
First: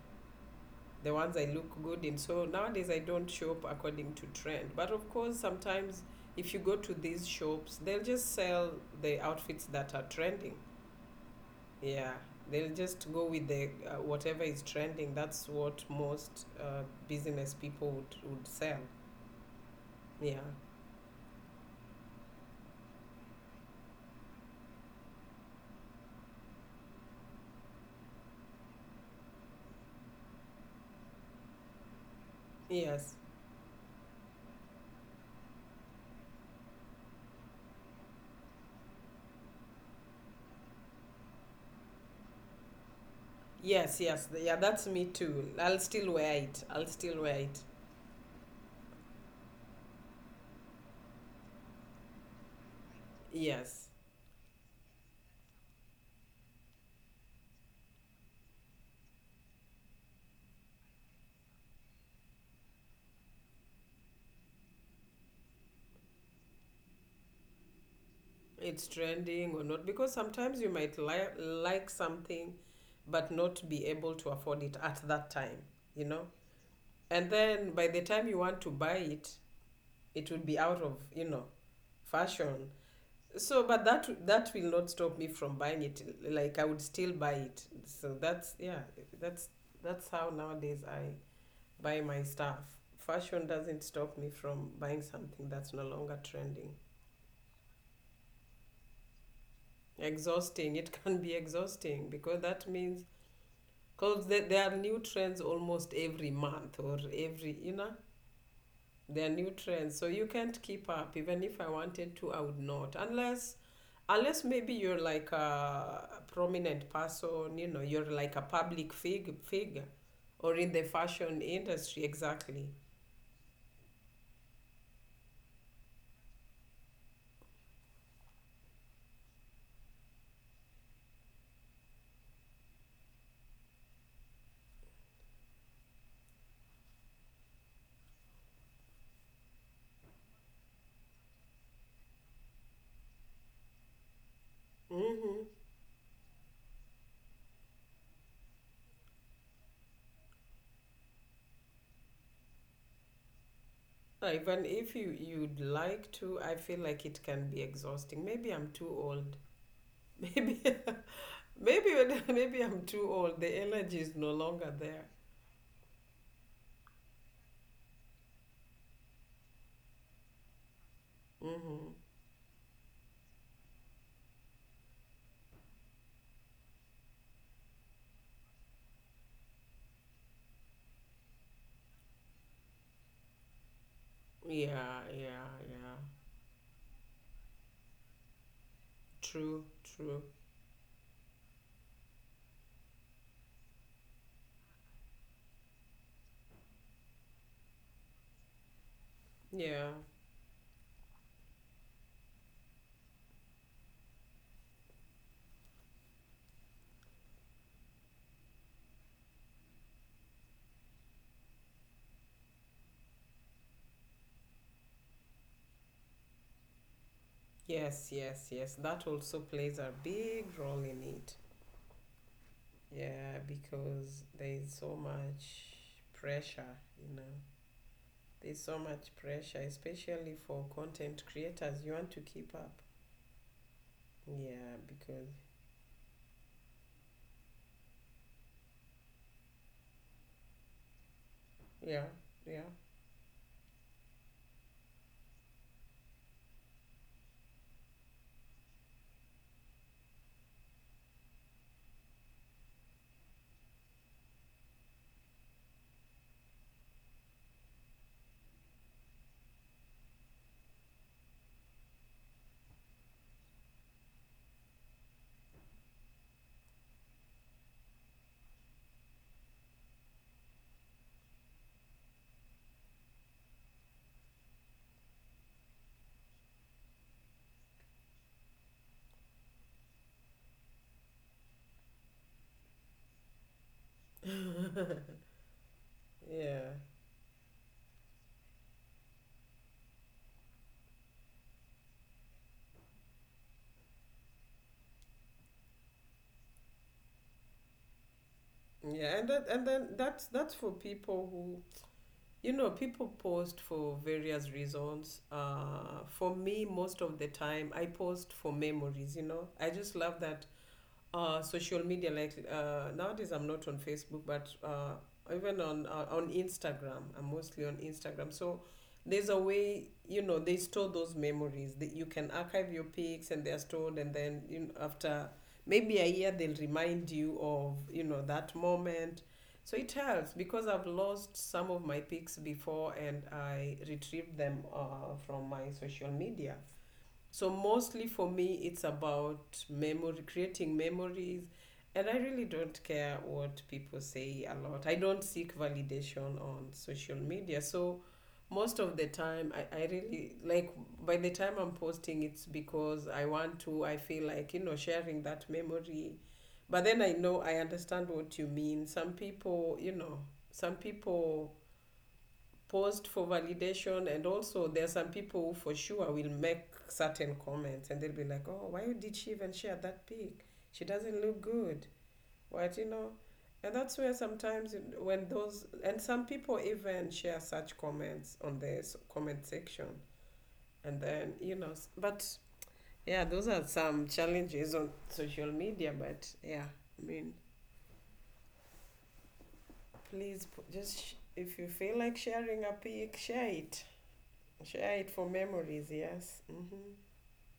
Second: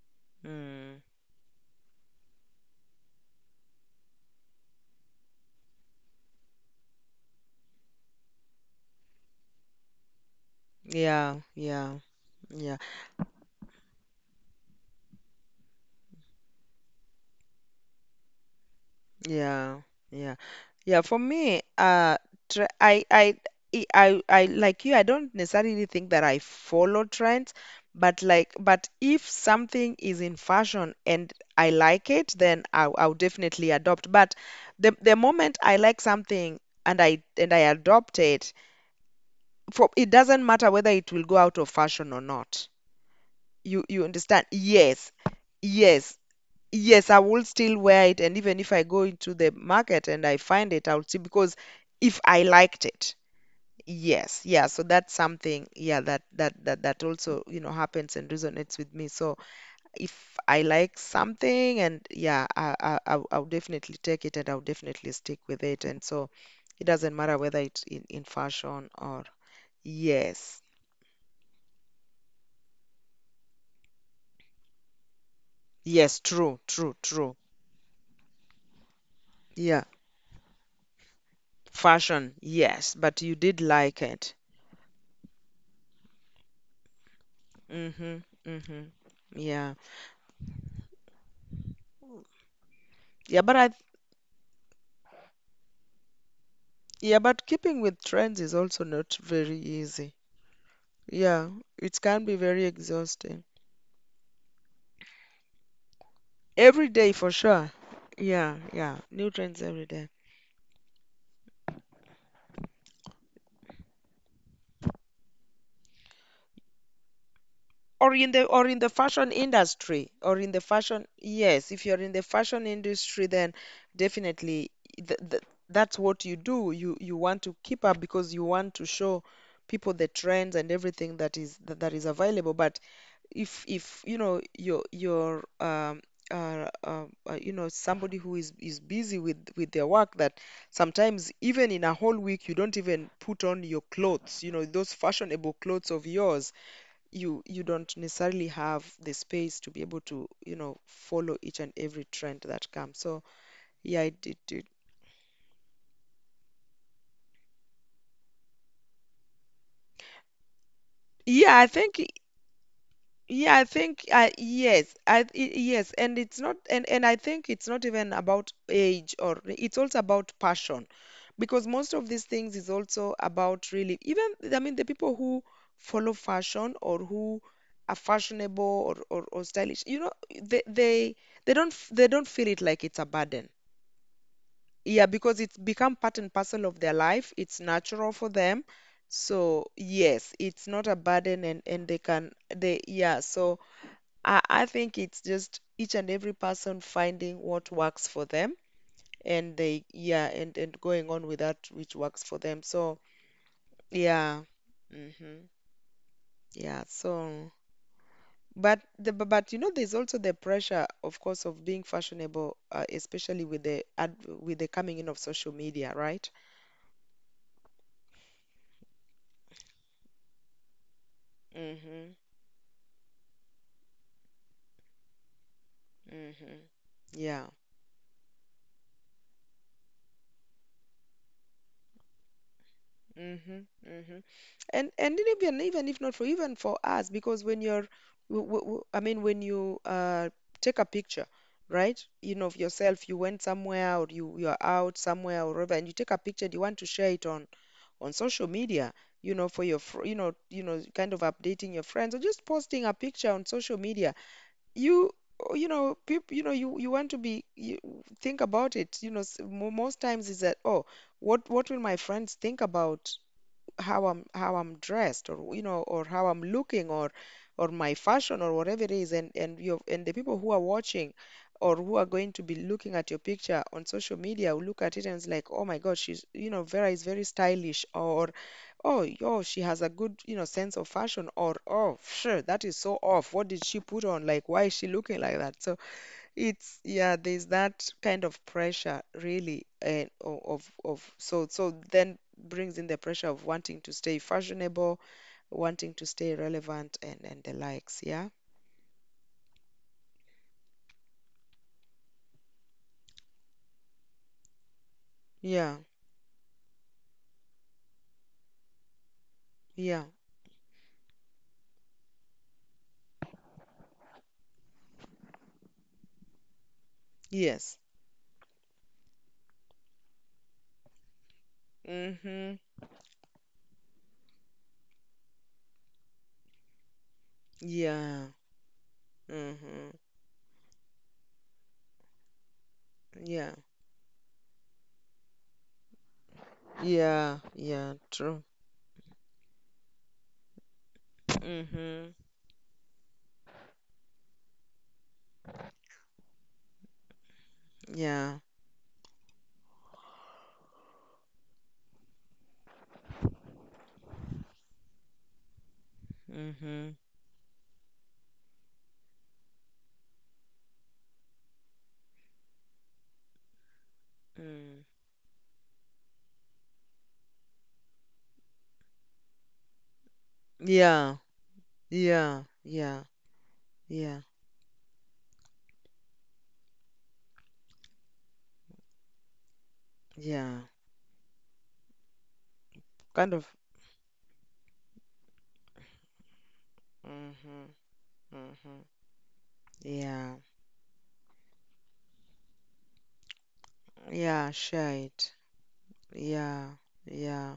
S1: Mm.
S2: the ones I look good in. So nowadays I don't shop according to trend. But of course sometimes if you go to these shops, they'll just sell the outfits that are trending.
S1: Yeah, yeah,
S2: Yeah, they'll
S1: yeah.
S2: just go with the whatever is trending. That's what most business people would sell.
S1: Yeah, yeah,
S2: Yeah.
S1: yeah. For me, tr I- like you, I don't necessarily think that I follow trends, but like, but if something is in fashion and I like it, then I'll
S2: Yes.
S1: definitely adopt. But the moment I like something, and I adopt it, for it doesn't matter whether it will go out of fashion or not. You
S2: Yes,
S1: you
S2: yes.
S1: understand?
S2: Yeah, that's me
S1: Yes.
S2: too. I'll still
S1: Yes,
S2: wear it. I'll
S1: yes, I
S2: still wear
S1: will
S2: it.
S1: still wear it, and even if I go into the market and I find it, I'll see, because if I liked it.
S2: Yes.
S1: Yes, yeah. So that's something, yeah, that that also, you know, happens and resonates with me. So if I like something, and yeah, I'll I'll definitely take it, and I'll definitely stick with it. And so it doesn't matter whether it's in
S2: It's
S1: fashion or,
S2: trending or not because sometimes
S1: yes.
S2: you might like something but not be able to afford it at that time, you
S1: Yes,
S2: know?
S1: true, true,
S2: And
S1: true.
S2: then by the time you want to buy it,
S1: Yeah.
S2: it would be out of, you know,
S1: Fashion,
S2: fashion.
S1: yes, but you
S2: So,
S1: did
S2: but
S1: like
S2: that
S1: it.
S2: that will not stop me from buying it. Like I would still buy it. So
S1: Mm-hmm.
S2: that's yeah,
S1: Mm-hmm.
S2: that's
S1: Yeah.
S2: that's how nowadays I buy my stuff.
S1: Yeah,
S2: Fashion
S1: but I
S2: doesn't stop me from buying something that's no longer trending.
S1: yeah, but keeping with trends is also not very easy.
S2: Exhausting. It [laughs] can be
S1: Yeah, it
S2: exhausting
S1: can be
S2: because that
S1: very
S2: means
S1: exhausting.
S2: because there are new trends almost every month
S1: Every
S2: or
S1: day for
S2: every
S1: sure. Yeah, yeah.
S2: there are
S1: New
S2: new
S1: trends every
S2: trends. So
S1: day.
S2: you can't keep up. Even if I wanted to, I would not unless maybe you're like a prominent person, you know, you're
S1: Or in
S2: like a
S1: the, or in the
S2: public
S1: fashion
S2: figure
S1: industry, or in
S2: or
S1: the
S2: in the
S1: fashion,
S2: fashion
S1: yes, if
S2: industry,
S1: you're in the
S2: exactly.
S1: fashion industry, then definitely, th th that's what you do. You want to keep up because you want to show people the trends and everything that is that, that is available. But if you know, you know, somebody who is busy with their work, that sometimes even in a whole week you don't even put on your clothes, you know, those
S2: Mm-hmm.
S1: fashionable clothes of yours, you don't necessarily have the space to be able to, you know, follow each and every trend that comes. So yeah, it, it,
S2: Even
S1: it
S2: if you, you'd like to, I feel like it can be exhausting. Maybe I'm too old. [laughs] Maybe,
S1: Yeah, I think,
S2: [laughs] maybe I'm too old. The
S1: yeah, I
S2: energy
S1: think,
S2: is no longer there.
S1: yes, and it's not, and I think it's not even about age, or it's also about passion, because
S2: Mm-hmm.
S1: most of these things is also about, really, even I mean, the people who follow fashion, or who are fashionable or or stylish, you know, they they they don't feel it like it's a burden.
S2: Yeah,
S1: Yeah, because
S2: yeah,
S1: it's become
S2: yeah.
S1: part and parcel of their life. It's natural for them.
S2: True,
S1: So
S2: true.
S1: yes, it's not a burden, and they can they, yeah, so. I think it's just each and every person finding what works for them, and they,
S2: Yeah.
S1: yeah, and going on with that which works for them. So yeah. Mm-hmm. Yeah, so but but you know, there's also the pressure, of course, of being fashionable, especially with the with the coming in of social media, right?
S2: Yes, yes, yes. That also plays a big role in it.
S1: Mm-hmm.
S2: Yeah, because there's so much
S1: Mm-hmm.
S2: pressure, you know.
S1: Yeah.
S2: There's so much pressure, especially for content creators. You want to keep up.
S1: Mm-hmm. Mm-hmm.
S2: Yeah,
S1: And then,
S2: because
S1: even even if not for, even for us, because when you're, I mean, when you, take a picture, right?
S2: yeah,
S1: You know, of
S2: yeah,
S1: yourself, you went somewhere or you, you're out somewhere or whatever, and you take a picture and you want to share it on social media, you know, for your, you know, kind of updating your friends, or just posting a picture on social media. You, oh, you know, people, you know, you want to be, you think about it. You know, most times is that, oh, what will my friends think about, how I'm dressed, or you know, or how I'm looking, or my fashion, or whatever it is. And you, and the people who are watching, or who are going to be looking at your picture on social media, will look at it, and it's like, oh my god, she's, you know, Vera is very stylish, or oh yo, she has a good, you know, sense of fashion, or oh sure, that is so off, what did she put on, like why is she looking like that. So
S2: yeah,
S1: it's, yeah, there's that kind of pressure really, and of, so so, then brings in the pressure of wanting to stay fashionable, wanting to stay relevant, and the likes. Yeah.
S2: yeah, and that and then that's for people who people post for various reasons.
S1: Yeah.
S2: For me, most of the time I post for memories. You know, I just
S1: Yeah.
S2: love that social media like nowadays I'm not on Facebook but even on Instagram I'm mostly on
S1: Yes.
S2: Instagram so there's a way you know they store those memories that you can
S1: Mhm.
S2: archive your pics and they're stored and then you know, after maybe a year they'll remind you of you know
S1: Yeah.
S2: that moment so it
S1: Mhm.
S2: helps because I've lost some of my pics before and
S1: Yeah.
S2: I retrieved them from my social media
S1: Yeah.
S2: so
S1: Yeah,
S2: mostly for
S1: true.
S2: me, it's about memory, creating memories. And
S1: Mhm.
S2: I really don't care what people say a lot. I don't seek validation on social media. So
S1: Yeah.
S2: most of the time, I really like by the time I'm posting, it's because I want to, I feel like, you know, sharing that memory. But
S1: Mhm.
S2: then I know I understand what you mean. Some people, you know, some people posed for validation and also
S1: Mm.
S2: there are some people who for sure will make certain comments and they'll be like oh why did she even share that pic she
S1: Yeah.
S2: doesn't look good
S1: Yeah.
S2: what you
S1: Yeah.
S2: know and that's where
S1: Yeah.
S2: sometimes when those and some people even share such comments on the comment section
S1: Yeah.
S2: and then you know but yeah
S1: Kind
S2: those
S1: of.
S2: are some challenges on social media but yeah I mean
S1: Mhm. Mhm. Yeah.
S2: please if you feel like sharing a pic share it.
S1: Yeah,
S2: Share
S1: share
S2: it for
S1: it.
S2: memories, yes.
S1: Yeah,
S2: Mm-hmm.
S1: yeah.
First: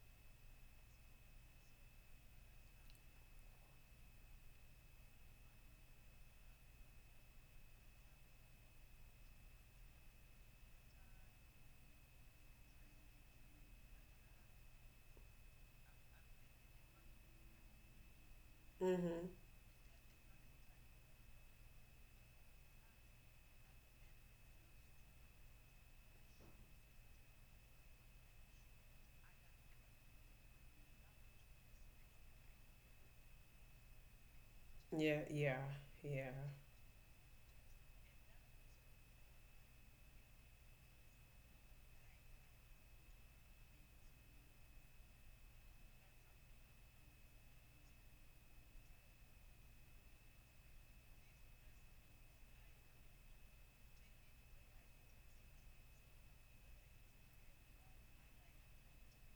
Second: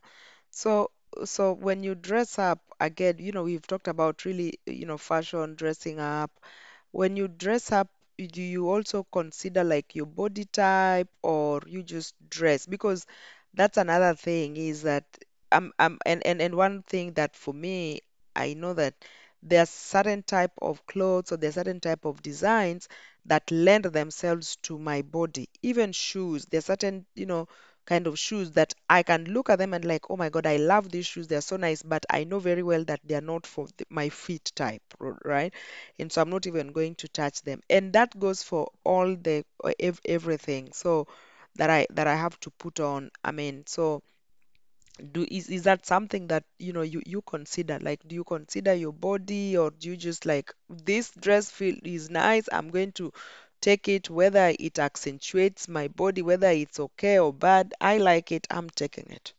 S1: So, so when you dress up again, you know, we've talked about, really, you know, fashion, dressing up, when you dress up, do you also consider like your body type, or you just dress? Because that's another thing, is that, and one thing that for me, I know that
S2: Mm-hmm.
S1: there are certain type of clothes, or there are certain type of designs that lend themselves to my body. Even shoes, there are certain, you know, kind of shoes that I can look at them and like, oh my God, I love these shoes, they're so nice. But I know very well that they are not for my feet type,
S2: Yeah,
S1: right?
S2: yeah,
S1: And so
S2: yeah.
S1: I'm not even going to touch them. And that goes for all the, everything. So that, I have to put on. I mean, so do, is that something that you know, you consider? Like, do you consider your body, or do you just like, this dress feel is nice, I'm going to take it, whether it accentuates my body, whether it's okay or bad, I like it, I'm taking it.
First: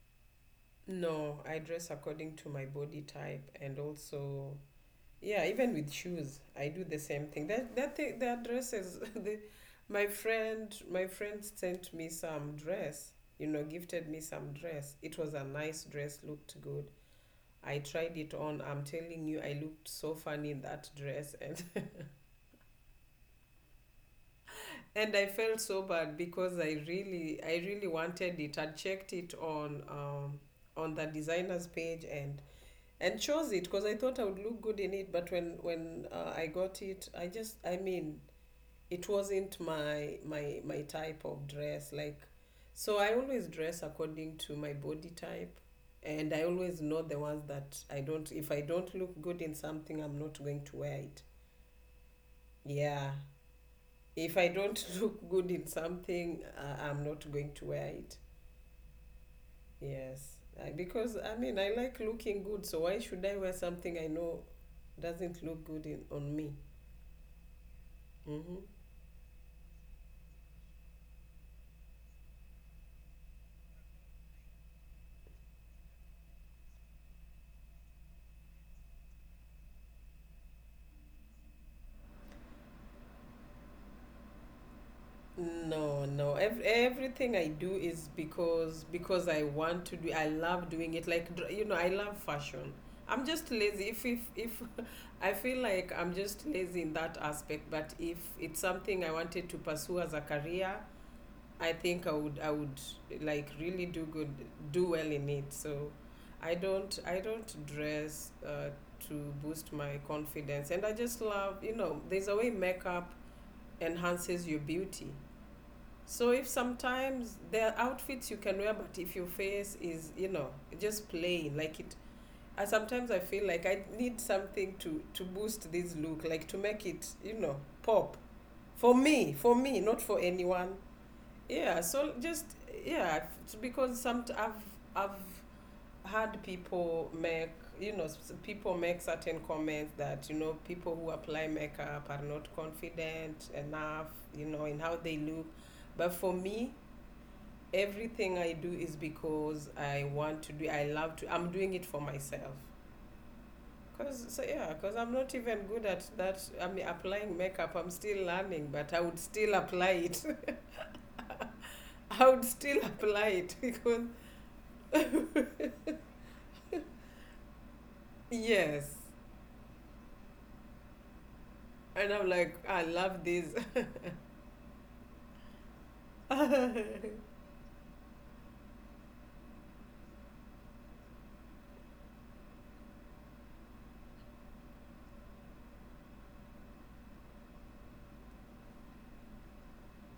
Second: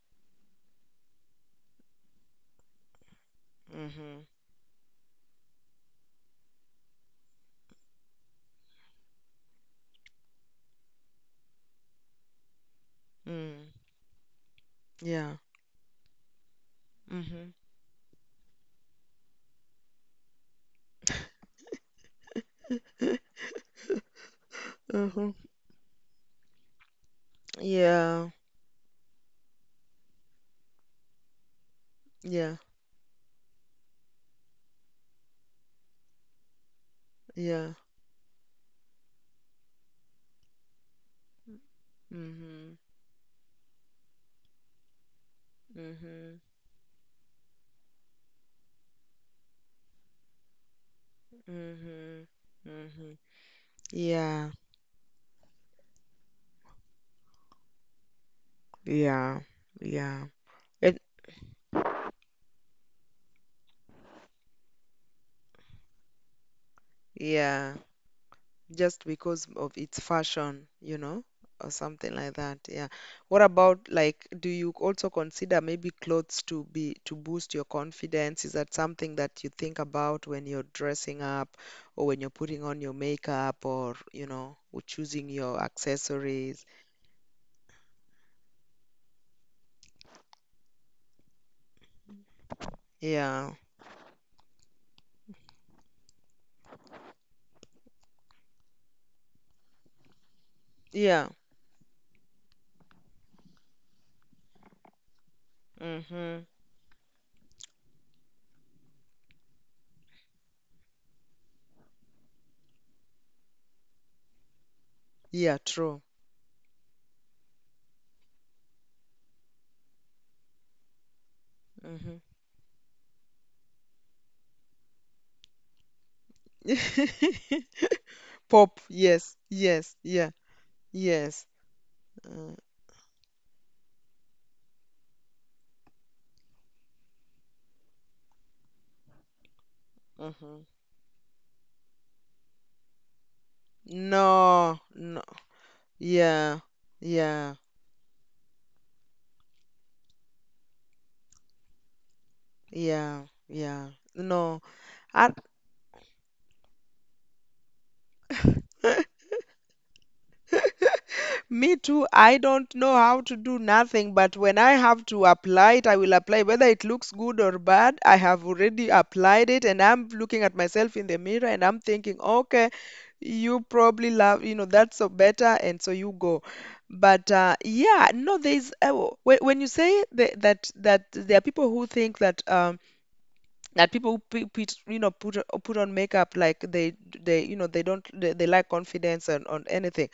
S2: No, I dress according to my body type and
S1: Mm-hmm.
S2: also yeah, even with shoes, I do the same thing. That that thing, that dresses [laughs] the my friend sent me some dress, you know,
S1: Mm.
S2: gifted me some dress. It
S1: Yeah.
S2: was a nice dress, looked good.
S1: Mm-hmm.
S2: I tried it on. I'm telling you, I looked so funny in that dress [laughs] and
S1: [laughs]
S2: And I
S1: Mm-hmm.
S2: felt so bad because I really
S1: Yeah.
S2: wanted it. I checked it on the designer's page
S1: Yeah.
S2: and chose it because I thought I would look good in it. But when I got it,
S1: Yeah.
S2: I mean, it wasn't my type of dress. Like,
S1: Mm-hmm.
S2: so I always dress according to my body type, and
S1: Mm-hmm.
S2: I always know the ones that I don't. If I don't look good in something, I'm not going to wear it.
S1: Mm-hmm.
S2: Yeah.
S1: Mm-hmm.
S2: If I
S1: Yeah,
S2: don't [laughs] look good in something, I'm not going to wear it.
S1: yeah, yeah.
S2: Yes. I,
S1: It,
S2: because I mean, I like looking good, so why should I wear something I know doesn't look good in, on me?
S1: yeah,
S2: Hmm.
S1: just because of its fashion, you know, or something like that. Yeah. What about, like, do you also consider maybe clothes to be, to boost your confidence? Is that something that you think about when you're dressing up, or when you're putting on your makeup, or, you know, or choosing your
S2: No, no.
S1: accessories?
S2: Everything I do is because I want to do. I love doing it. You know, I love fashion. I'm just
S1: Yeah,
S2: lazy. If I feel like I'm just lazy in that aspect, but if it's something I wanted to pursue as a career,
S1: yeah.
S2: I think I would like really do good do well in it. So
S1: Mm-hmm.
S2: I don't dress to boost my confidence, and I just love you know there's a way makeup enhances your beauty.
S1: Yeah, true.
S2: So if sometimes there are outfits you can wear, but if your face is you know just plain like it. I sometimes I feel like I need something to boost this look, like to make it you know
S1: [laughs]
S2: pop
S1: Pop, yes,
S2: for me,
S1: yes,
S2: not for
S1: yeah,
S2: anyone
S1: yes.
S2: yeah so just
S1: Uh,
S2: yeah it's because some I've i've had people make you know people make certain comments that you know
S1: hmm.
S2: people who apply makeup are not confident enough you know in
S1: No,
S2: how they
S1: no,
S2: look but for
S1: yeah,
S2: me
S1: yeah,
S2: everything I do is because I want to do I love to I'm doing it for myself
S1: yeah, yeah.
S2: because so
S1: No,
S2: yeah because I'm
S1: I,
S2: not even good at that I mean applying makeup I'm still learning but I
S1: [laughs]
S2: would still apply it
S1: me too.
S2: [laughs] I
S1: I
S2: would
S1: don't
S2: still
S1: know how
S2: apply
S1: to
S2: it [laughs]
S1: do
S2: because
S1: nothing, but when I have to apply it, I will apply. Whether it looks good or bad, I have already
S2: Yes.
S1: applied it, and I'm looking at myself in the mirror, and I'm
S2: And
S1: thinking,
S2: I'm like,
S1: okay,
S2: I love this.
S1: you probably love, you know, that's so better, and so you go.
S2: [laughs]
S1: But yeah, no, there's when you say the, that, that there are people who think that, that people who pe- put, you know put put on makeup, like they, you know, they don't they lack confidence on anything.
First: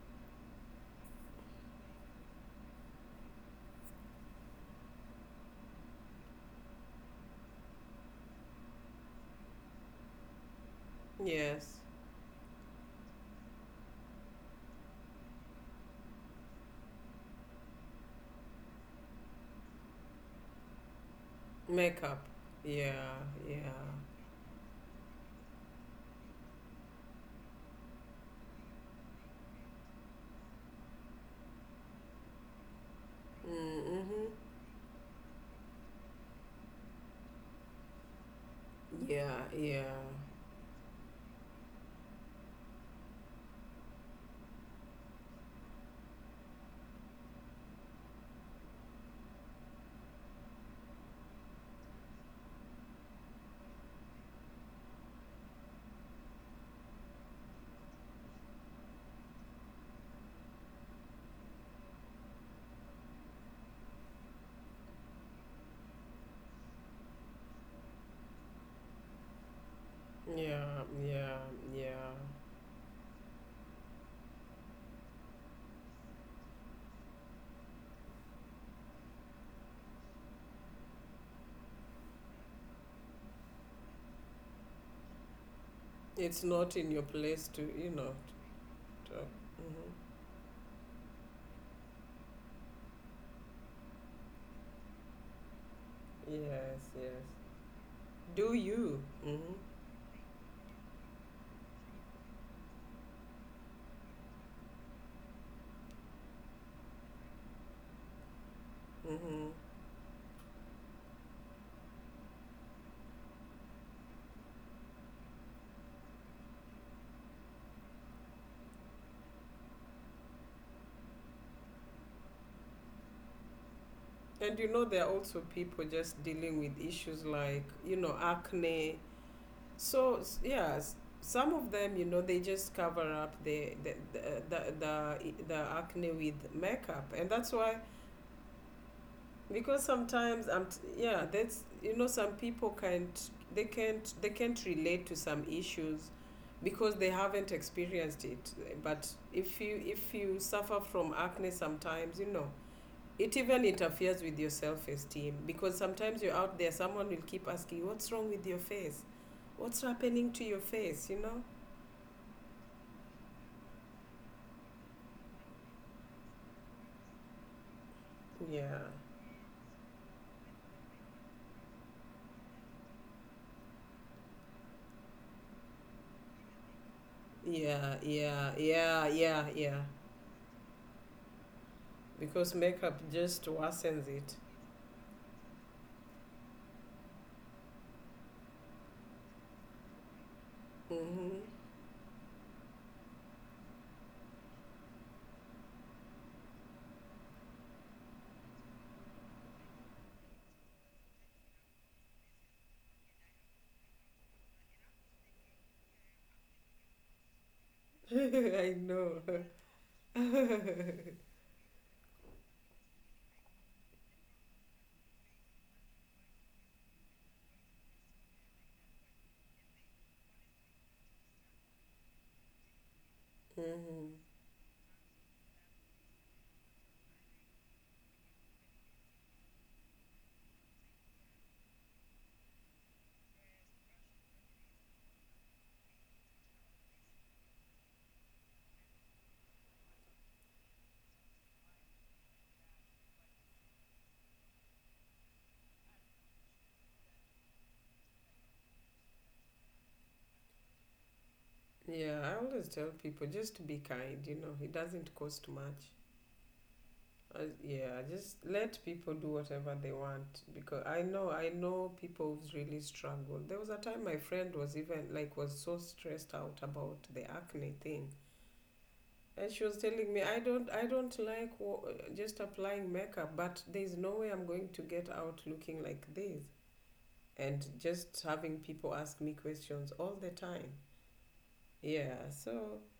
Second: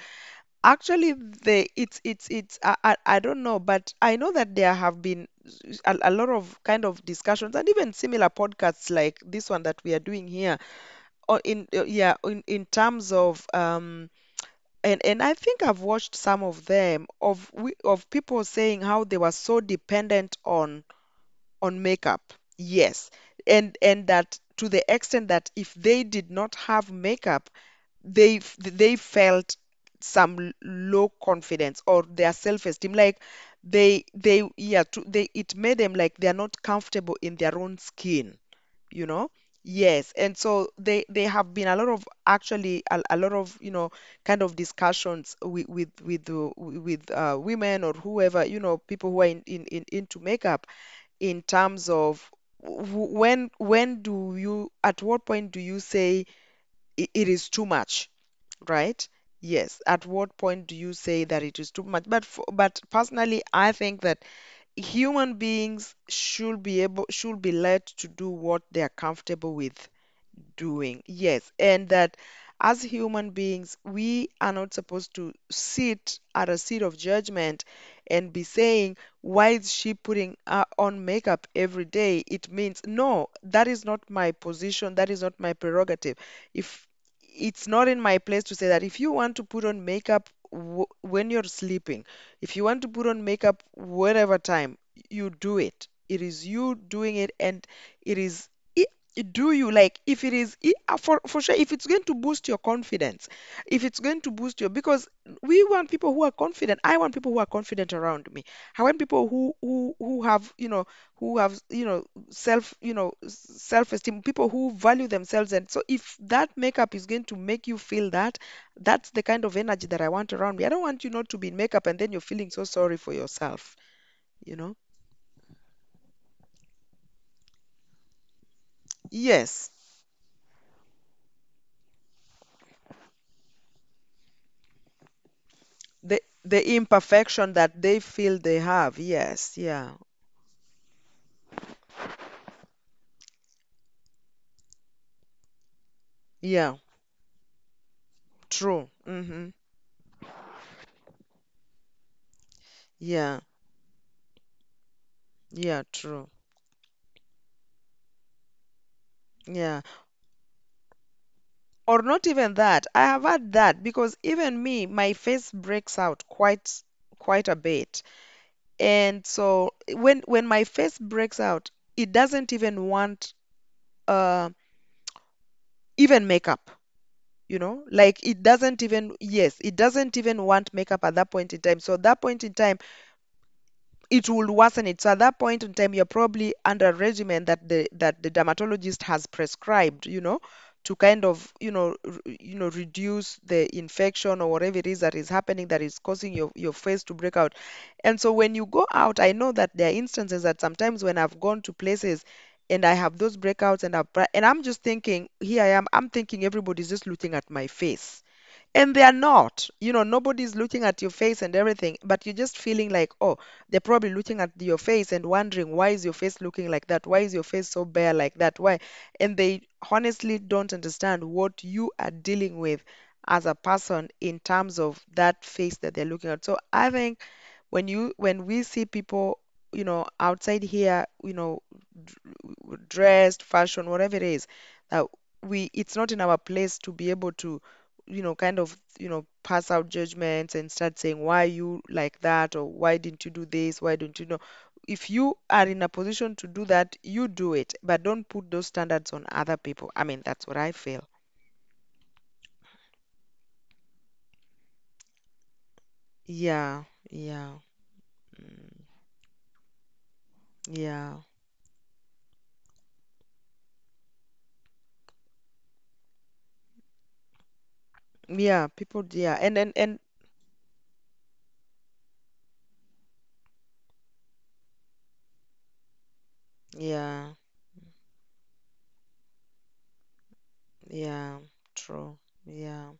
S1: Actually, the, it's I don't know, but I know that there have been, a lot of kind of discussions, and even similar podcasts like this one that we are doing here, or in,
S2: Yes.
S1: yeah, in terms of and I think I've watched some of them of, of people saying how they were so dependent on
S2: Makeup.
S1: makeup.
S2: Yeah,
S1: Yes.
S2: yeah.
S1: And that, to the extent that if they did not have makeup, they, they felt some, low confidence, or their self-esteem, like they,
S2: Mm-hmm.
S1: yeah, to, they, it made them like they are not comfortable in their own skin, you know?
S2: Yeah, yeah.
S1: Yes, and so they have been a lot of, actually, a lot of, you know, kind of discussions with with, women, or whoever, you know, people who are in into makeup, in terms of, when do you, at what point do you say, it is too much, right? Yes, at what point do you say that it is too much? But personally, I think that human beings should be let to do what they are comfortable with
S2: Yeah,
S1: doing.
S2: yeah,
S1: Yes. And
S2: yeah.
S1: that as human beings, we are not supposed to sit at a seat of judgment and be saying, why is she putting on makeup every day? It means, no, that is not my position. That is not my prerogative.
S2: It's not
S1: If
S2: in your place to,
S1: it's not
S2: you
S1: in
S2: know,
S1: my place to say that if
S2: to
S1: you
S2: talk.
S1: want to put on
S2: Hmm.
S1: makeup w when you're sleeping, if you want to put on makeup whatever time, you do it. It is you
S2: Yes,
S1: doing
S2: yes.
S1: it, and it is
S2: Do you?
S1: do
S2: Mm-hmm.
S1: you like if it is I- for sure, if it's going to boost your confidence, if it's going to boost your because we want people who are confident. I want people who are confident around me. I want people
S2: Mm-hmm.
S1: who have self you know self esteem, people who value themselves. And so if that makeup is going to make you feel that, that's the kind of energy that I want around me. I don't want you not to be in makeup and then you're feeling so sorry for yourself you
S2: And you
S1: know
S2: know, there are also people just dealing with issues like, you know, acne.
S1: yes.
S2: So yeah, some of them, you know, they just cover up the acne
S1: The
S2: with
S1: the
S2: makeup, and that's
S1: imperfection
S2: why
S1: that they feel they have. Yes,
S2: because
S1: yeah.
S2: sometimes yeah, that's you know, some people can't they can't relate to some issues
S1: Yeah,
S2: because they haven't experienced it.
S1: true.
S2: But
S1: Mhm.
S2: if you suffer from acne, sometimes you know. It
S1: Yeah.
S2: even interferes with your self-esteem because
S1: Yeah,
S2: sometimes you're
S1: true.
S2: out there, someone will keep asking, "What's wrong with your face? What's
S1: Yeah.
S2: happening to your face you know.
S1: Or not even that. I have had that because even me, my face breaks out quite a bit.
S2: Yeah,
S1: And so when my face breaks out, it doesn't even want uh even makeup, you know?
S2: yeah,
S1: Like it
S2: yeah,
S1: doesn't
S2: yeah,
S1: even
S2: yeah,
S1: yes, it
S2: yeah.
S1: doesn't even want makeup at that point in time. So at that point
S2: Because
S1: in time,
S2: makeup just worsens
S1: it
S2: it.
S1: will worsen it. So at that point in time, you're probably under a regimen that the dermatologist has prescribed, you know, to kind
S2: Hmm.
S1: of reduce the infection or whatever it is that is happening that is causing your face to break out. And so when you go out, I know that there are instances that sometimes when I've gone to places and I have those breakouts and I'm just thinking, here I am, I'm thinking everybody's just looking at my
S2: [laughs]
S1: face,
S2: I
S1: and they
S2: know.
S1: are
S2: [laughs]
S1: not, nobody's looking at your face and everything, but you're just feeling like, oh, they're probably looking at your face and wondering, why is your face looking like that, why is your face so bare like that, why? And they honestly don't understand what you are dealing with as a person
S2: Hmm.
S1: in terms of that face that they're looking at. So I think when we see people, you know, outside here, d- dressed, fashion, whatever it is, that we it's not in our place to be able to, kind of, pass out judgments and start saying, why you like that, or why didn't you do this, why don't you know if you are in a position to do that, you do it, but don't put those standards on other people. I mean, that's what I feel.
S2: Yeah, I always tell people just to be kind, you know, it doesn't cost much.
S1: Yeah. Yeah.
S2: Yeah, just
S1: Mm,
S2: let people do whatever they want because
S1: yeah,
S2: I know people who's really struggled. There was a time my friend was even like was so stressed out about the acne thing
S1: yeah, people, yeah,
S2: and
S1: and
S2: she
S1: and
S2: was
S1: and
S2: telling me, I don't like just applying makeup, but there's no way I'm going to get out looking like this,
S1: yeah.
S2: and just having people ask me questions all the time.
S1: Yeah, true.
S2: Yeah, so
S1: Yeah,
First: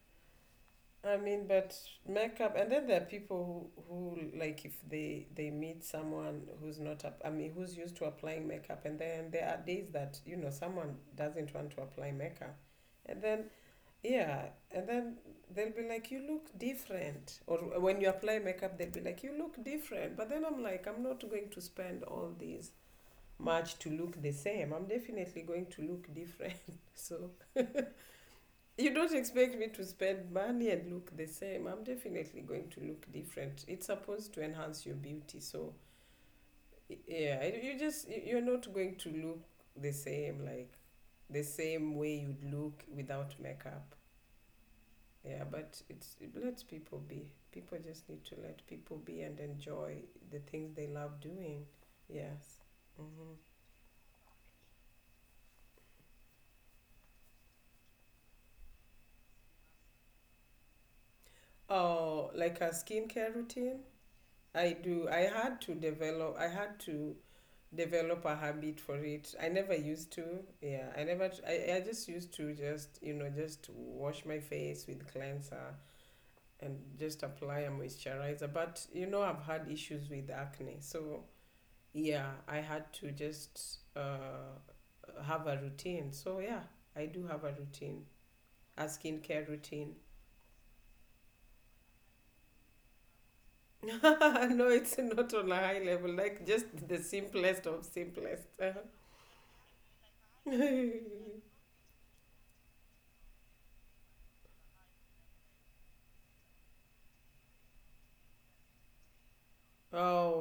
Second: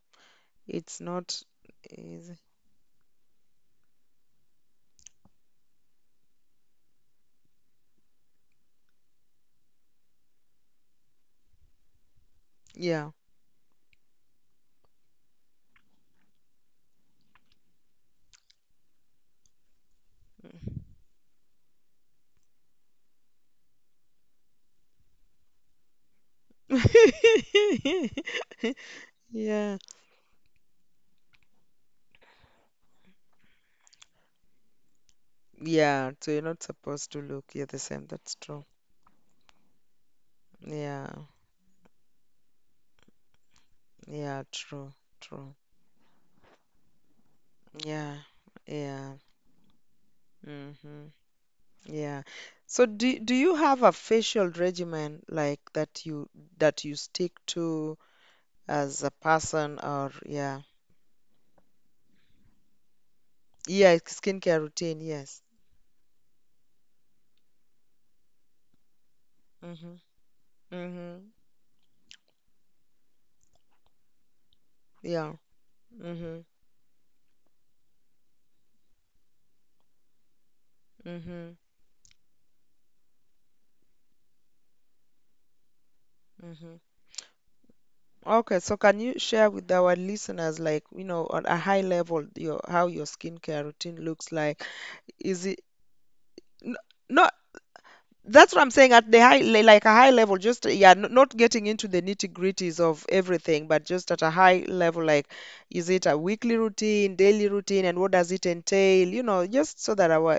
S1: it's
S2: I
S1: not
S2: mean, but
S1: easy.
S2: makeup, and then there are people who like if they meet someone who's not, up, I mean, who's used to applying makeup, and then there are days that you know someone doesn't want to apply makeup,
S1: Yeah.
S2: and then yeah, and then they'll be like, "You look different." Or when you apply makeup, they'll be like, "You look different." But then I'm like, I'm not going to spend all this much to look the same. I'm definitely going to look different. [laughs] So
S1: [laughs]
S2: you don't expect me
S1: Yeah.
S2: to spend money and look the same. I'm definitely going to look different. It's supposed to enhance your beauty. So
S1: Yeah, so you're not supposed to
S2: yeah,
S1: look. You're the same. That's
S2: you're not
S1: true.
S2: going to look the same like
S1: Yeah.
S2: the same way you'd look without makeup.
S1: Yeah, true.
S2: Yeah,
S1: True.
S2: but it's it lets people be. People just
S1: Yeah.
S2: need to let people
S1: Yeah.
S2: be and enjoy the things they
S1: Mm-hmm.
S2: love doing.
S1: Yeah.
S2: Yes.
S1: So do
S2: Hmm.
S1: do you have a facial regimen, like, that you stick to as a person, or yeah.
S2: Oh, like a skincare routine.
S1: Yeah, skincare
S2: I
S1: routine,
S2: do. I
S1: yes.
S2: had to develop, I had to develop a habit for it. I never
S1: Mm-hmm.
S2: used to. Yeah, I
S1: Mm-hmm.
S2: never tr- I just used to just just wash my face with
S1: Yeah.
S2: cleanser
S1: Mm-hmm.
S2: and just apply a moisturizer. But you know, I've had issues with acne, so
S1: Mm-hmm.
S2: yeah, I had to just have a routine. So yeah,
S1: Mm-hmm.
S2: I do have a routine,
S1: Okay, so
S2: a
S1: can you
S2: skincare
S1: share with
S2: routine.
S1: our listeners, like, you know, on a high level, your how your skincare
S2: [laughs] No,
S1: routine looks like?
S2: it's not
S1: Is
S2: on a
S1: it
S2: high level, like just
S1: n-
S2: the
S1: no.
S2: simplest of simplest.
S1: That's what
S2: [laughs]
S1: I'm saying, at the high, like a high level, just, yeah,
S2: Okay,
S1: not getting into the nitty-gritties of everything, but just at a high level, like, is it a weekly routine, daily routine, and what does it entail? You know, just so that our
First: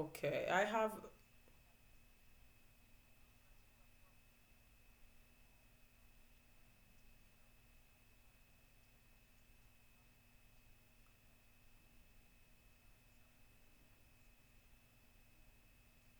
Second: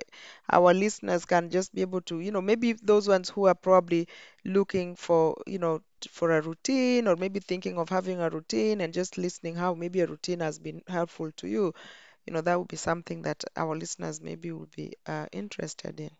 S2: I
S1: our
S2: have.
S1: listeners can just be able to, you know, maybe those ones who are probably looking for, you know, t- for a routine, or maybe thinking of having a routine and just listening how maybe a routine has been helpful to you, you know, that would be something that our listeners maybe would be interested in.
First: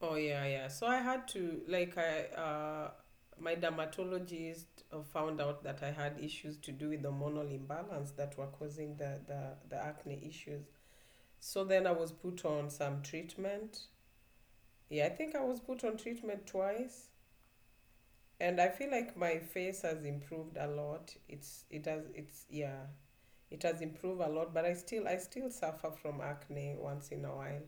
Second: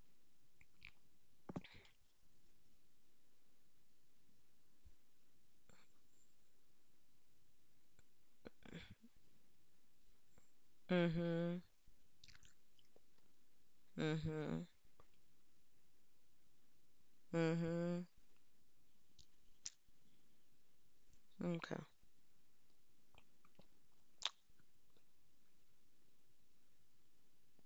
S2: Oh yeah, yeah. So I had to like I my dermatologist found out that I had issues to do with the hormonal imbalance that were causing the acne issues.
S1: Mm-hmm.
S2: So then I was put on some treatment.
S1: Mm-hmm.
S2: Yeah, I think I was put on treatment twice,
S1: Mhm.
S2: and I feel like my face has improved a lot. It's
S1: Okay.
S2: it has it's yeah, it has improved a lot, but I still suffer from acne once in a while.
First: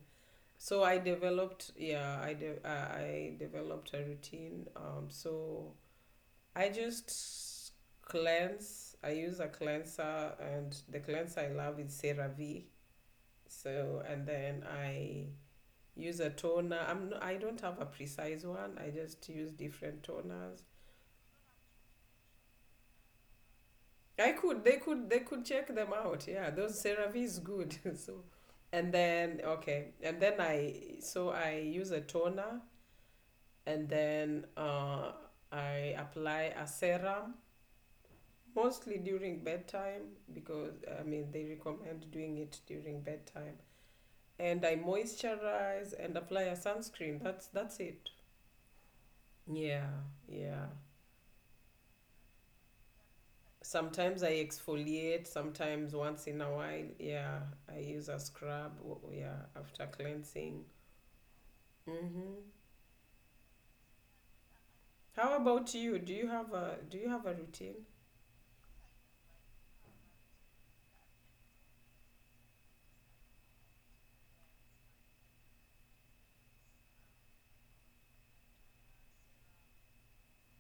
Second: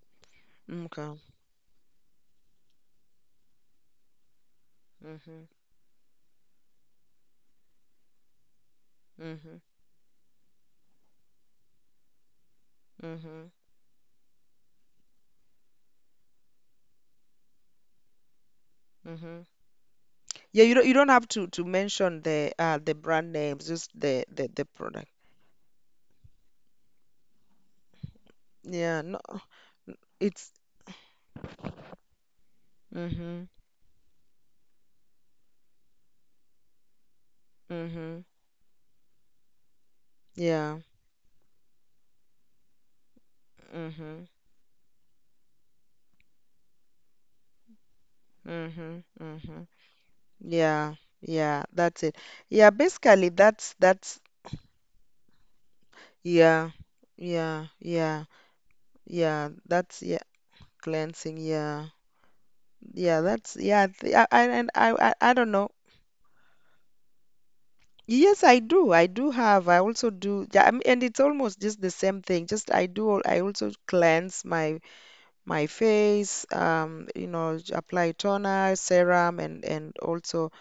S2: So I
S1: Okay.
S2: developed, yeah, I developed a routine. Um,
S1: Mhm.
S2: so I just cleanse. I use a
S1: Mhm.
S2: cleanser, and the cleanser I love is CeraVe.
S1: Mhm.
S2: So and then I use a toner. I don't have a precise one. I just
S1: Mhm.
S2: use different toners.
S1: Yeah, you don't have to mention the brand names, just the
S2: I
S1: the
S2: could,
S1: the
S2: they could
S1: product.
S2: they could check them out. Yeah, those CeraVe is good. [laughs] So and
S1: Yeah, no,
S2: then okay, and then
S1: it's
S2: I use a toner,
S1: mhm.
S2: and then I apply a serum
S1: Mhm.
S2: mostly during bedtime, because
S1: Yeah.
S2: I mean they recommend doing it during bedtime.
S1: Mhm.
S2: And I moisturize and apply a sunscreen. That's it.
S1: Mhm. Mhm.
S2: Yeah, yeah.
S1: Yeah. Yeah, that's it. Yeah, basically that's
S2: Sometimes I exfoliate, sometimes once in a
S1: yeah.
S2: while, yeah,
S1: Yeah.
S2: I use a
S1: Yeah.
S2: scrub, yeah,
S1: Yeah,
S2: after
S1: that's yeah.
S2: cleansing.
S1: Cleansing, yeah.
S2: Mm-hmm.
S1: Yeah, that's yeah. I and I
S2: How
S1: don't know.
S2: about you? Do you have a routine?
S1: Yes, I do. I do have. I also do. Yeah, I mean, and it's almost just the same thing. Just I do. I also cleanse my face. You know, apply toner, serum, and also,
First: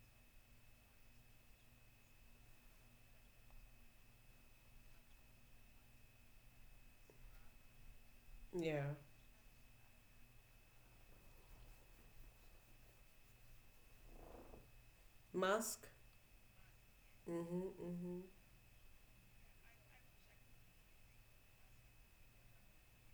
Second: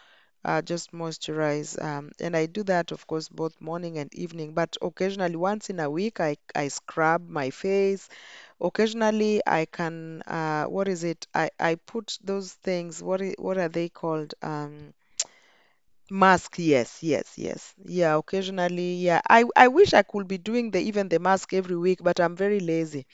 S1: just moisturize. And I do that, of course, both morning and evening. But occasionally, once in a week, I scrub my face.
S2: Yeah.
S1: Occasionally, I can. What is it? I put those things. What what are they called?
S2: Mask?
S1: Mask, yes, yes,
S2: Mm-hmm,
S1: yes. Yeah,
S2: mm-hmm.
S1: occasionally, yeah. I wish I could be doing the even the mask every week, but I'm very lazy.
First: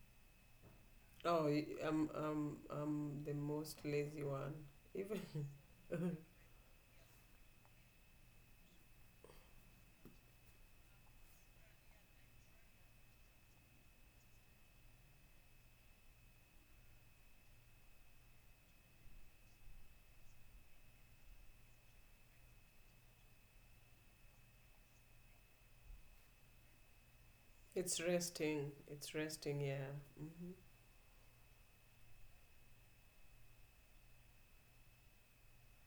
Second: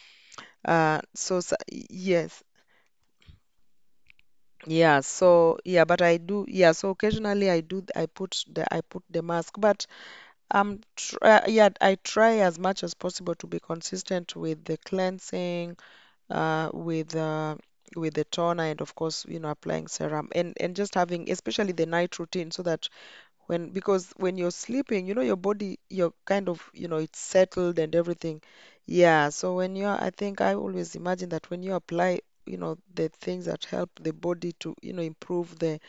S2: Oh, I'm
S1: Yes,
S2: I'm I'm the most lazy one.
S1: yeah.
S2: Even
S1: So yeah, but I
S2: [laughs]
S1: do. Yeah, so occasionally I do. I put the mask, but tr yeah, I try as much as possible to be consistent with the cleansing, uh, with uh, with the toner, and of course, applying serum, and just having especially the night routine, so that, when you're sleeping, your body, you're kind of, it's settled and
S2: it's
S1: everything.
S2: resting. It's
S1: Yeah. So
S2: resting,
S1: when
S2: yeah.
S1: you're, I think I
S2: Mm-hmm.
S1: always imagine that when you apply, the things that help the body to, improve the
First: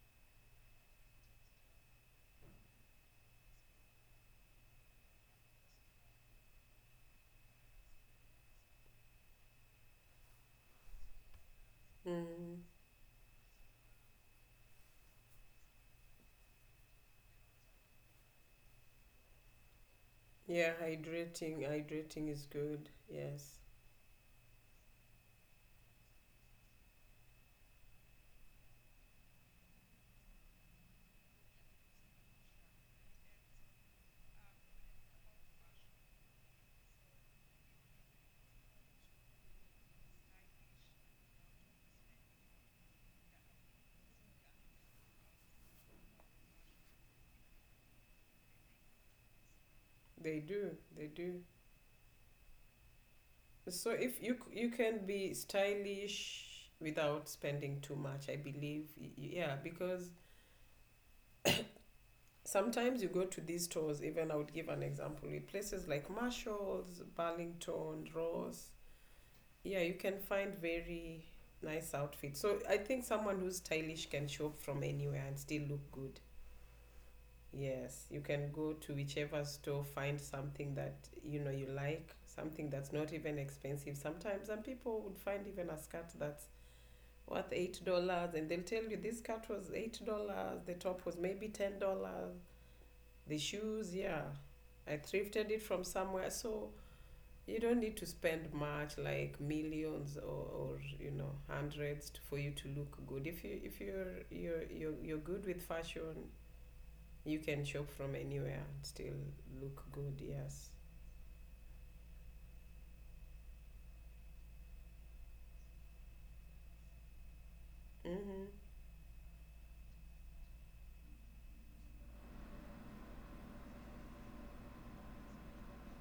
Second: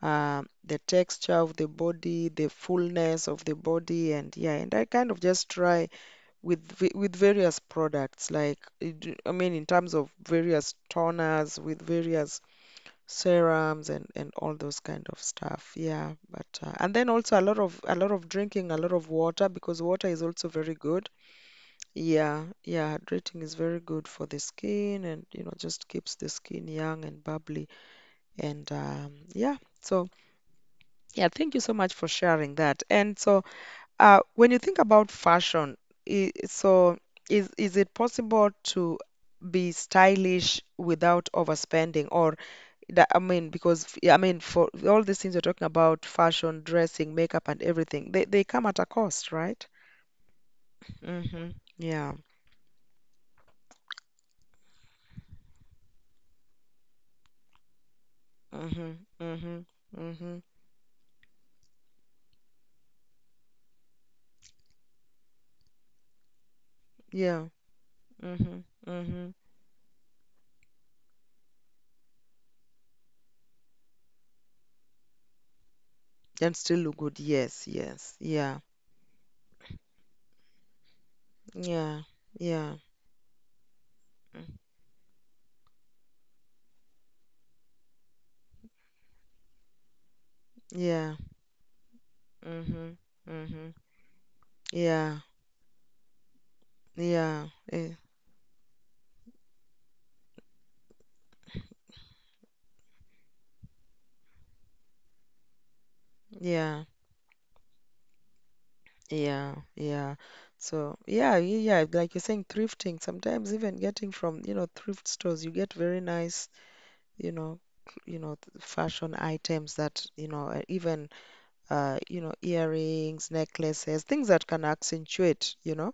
S1: uh, the texture of the body, the fullness of the body, and yeah, and I kind of just try with various products, like, I mean, in terms of various toners, with various
S2: Mm-hmm.
S1: serums and all those kind of stuff. Yeah, but and then also a lot of drinking, a lot of water, because water is also
S2: Yeah,
S1: very good.
S2: hydrating, hydrating
S1: Yeah,
S2: is good.
S1: yeah, hydrating is
S2: Yes.
S1: very good for the skin, and just keeps the skin young and bubbly, and yeah. So yeah, thank you so much for sharing that. And so, when you think about fashion, I so is it possible to be stylish without overspending, or that I mean, because, yeah, I mean, for all these things you're talking about, fashion, dressing, makeup, and everything, they come at a cost, right?
S2: They do. They do.
S1: Mm-hmm. Yeah.
S2: So if you can be stylish without spending too much, I
S1: Mm-hmm.
S2: believe. Yeah,
S1: Mm-hmm.
S2: because
S1: Mm-hmm.
S2: sometimes you go to these stores, even I would give an example, with places like Marshalls,
S1: Yeah.
S2: Burlington,
S1: Mm-hmm.
S2: Ross.
S1: Mm-hmm.
S2: Yeah, you can find very nice outfits. So I think someone who's stylish can shop from anywhere and still look good.
S1: And still look good. Yes.
S2: Yes,
S1: Yes.
S2: you can
S1: Yeah.
S2: go to whichever store, find something that you know you
S1: Yeah.
S2: like, something
S1: Yeah.
S2: that's not even expensive. Sometimes
S1: Mm.
S2: some people would find even a skirt that's worth $8, and they'll tell you this cut was $8, the top
S1: Yeah.
S2: was maybe $10,
S1: Mm-hmm.
S2: the
S1: Mm-hmm.
S2: shoes, yeah, I
S1: Yeah.
S2: thrifted it from somewhere. So
S1: Yeah.
S2: you don't need to spend much, like millions, or you know hundreds, to, for you to look good. If you if you're good with fashion,
S1: Yeah.
S2: you can shop from anywhere and still
S1: Yeah.
S2: look good.
S1: Yeah.
S2: Yes.
S1: So yeah, yeah, like you're saying, thrifting. Sometimes even getting from, you know, thrift stores, you get very nice, you know
S2: Mm-hmm.
S1: fashion items that, even, earrings, necklaces, things that can accentuate,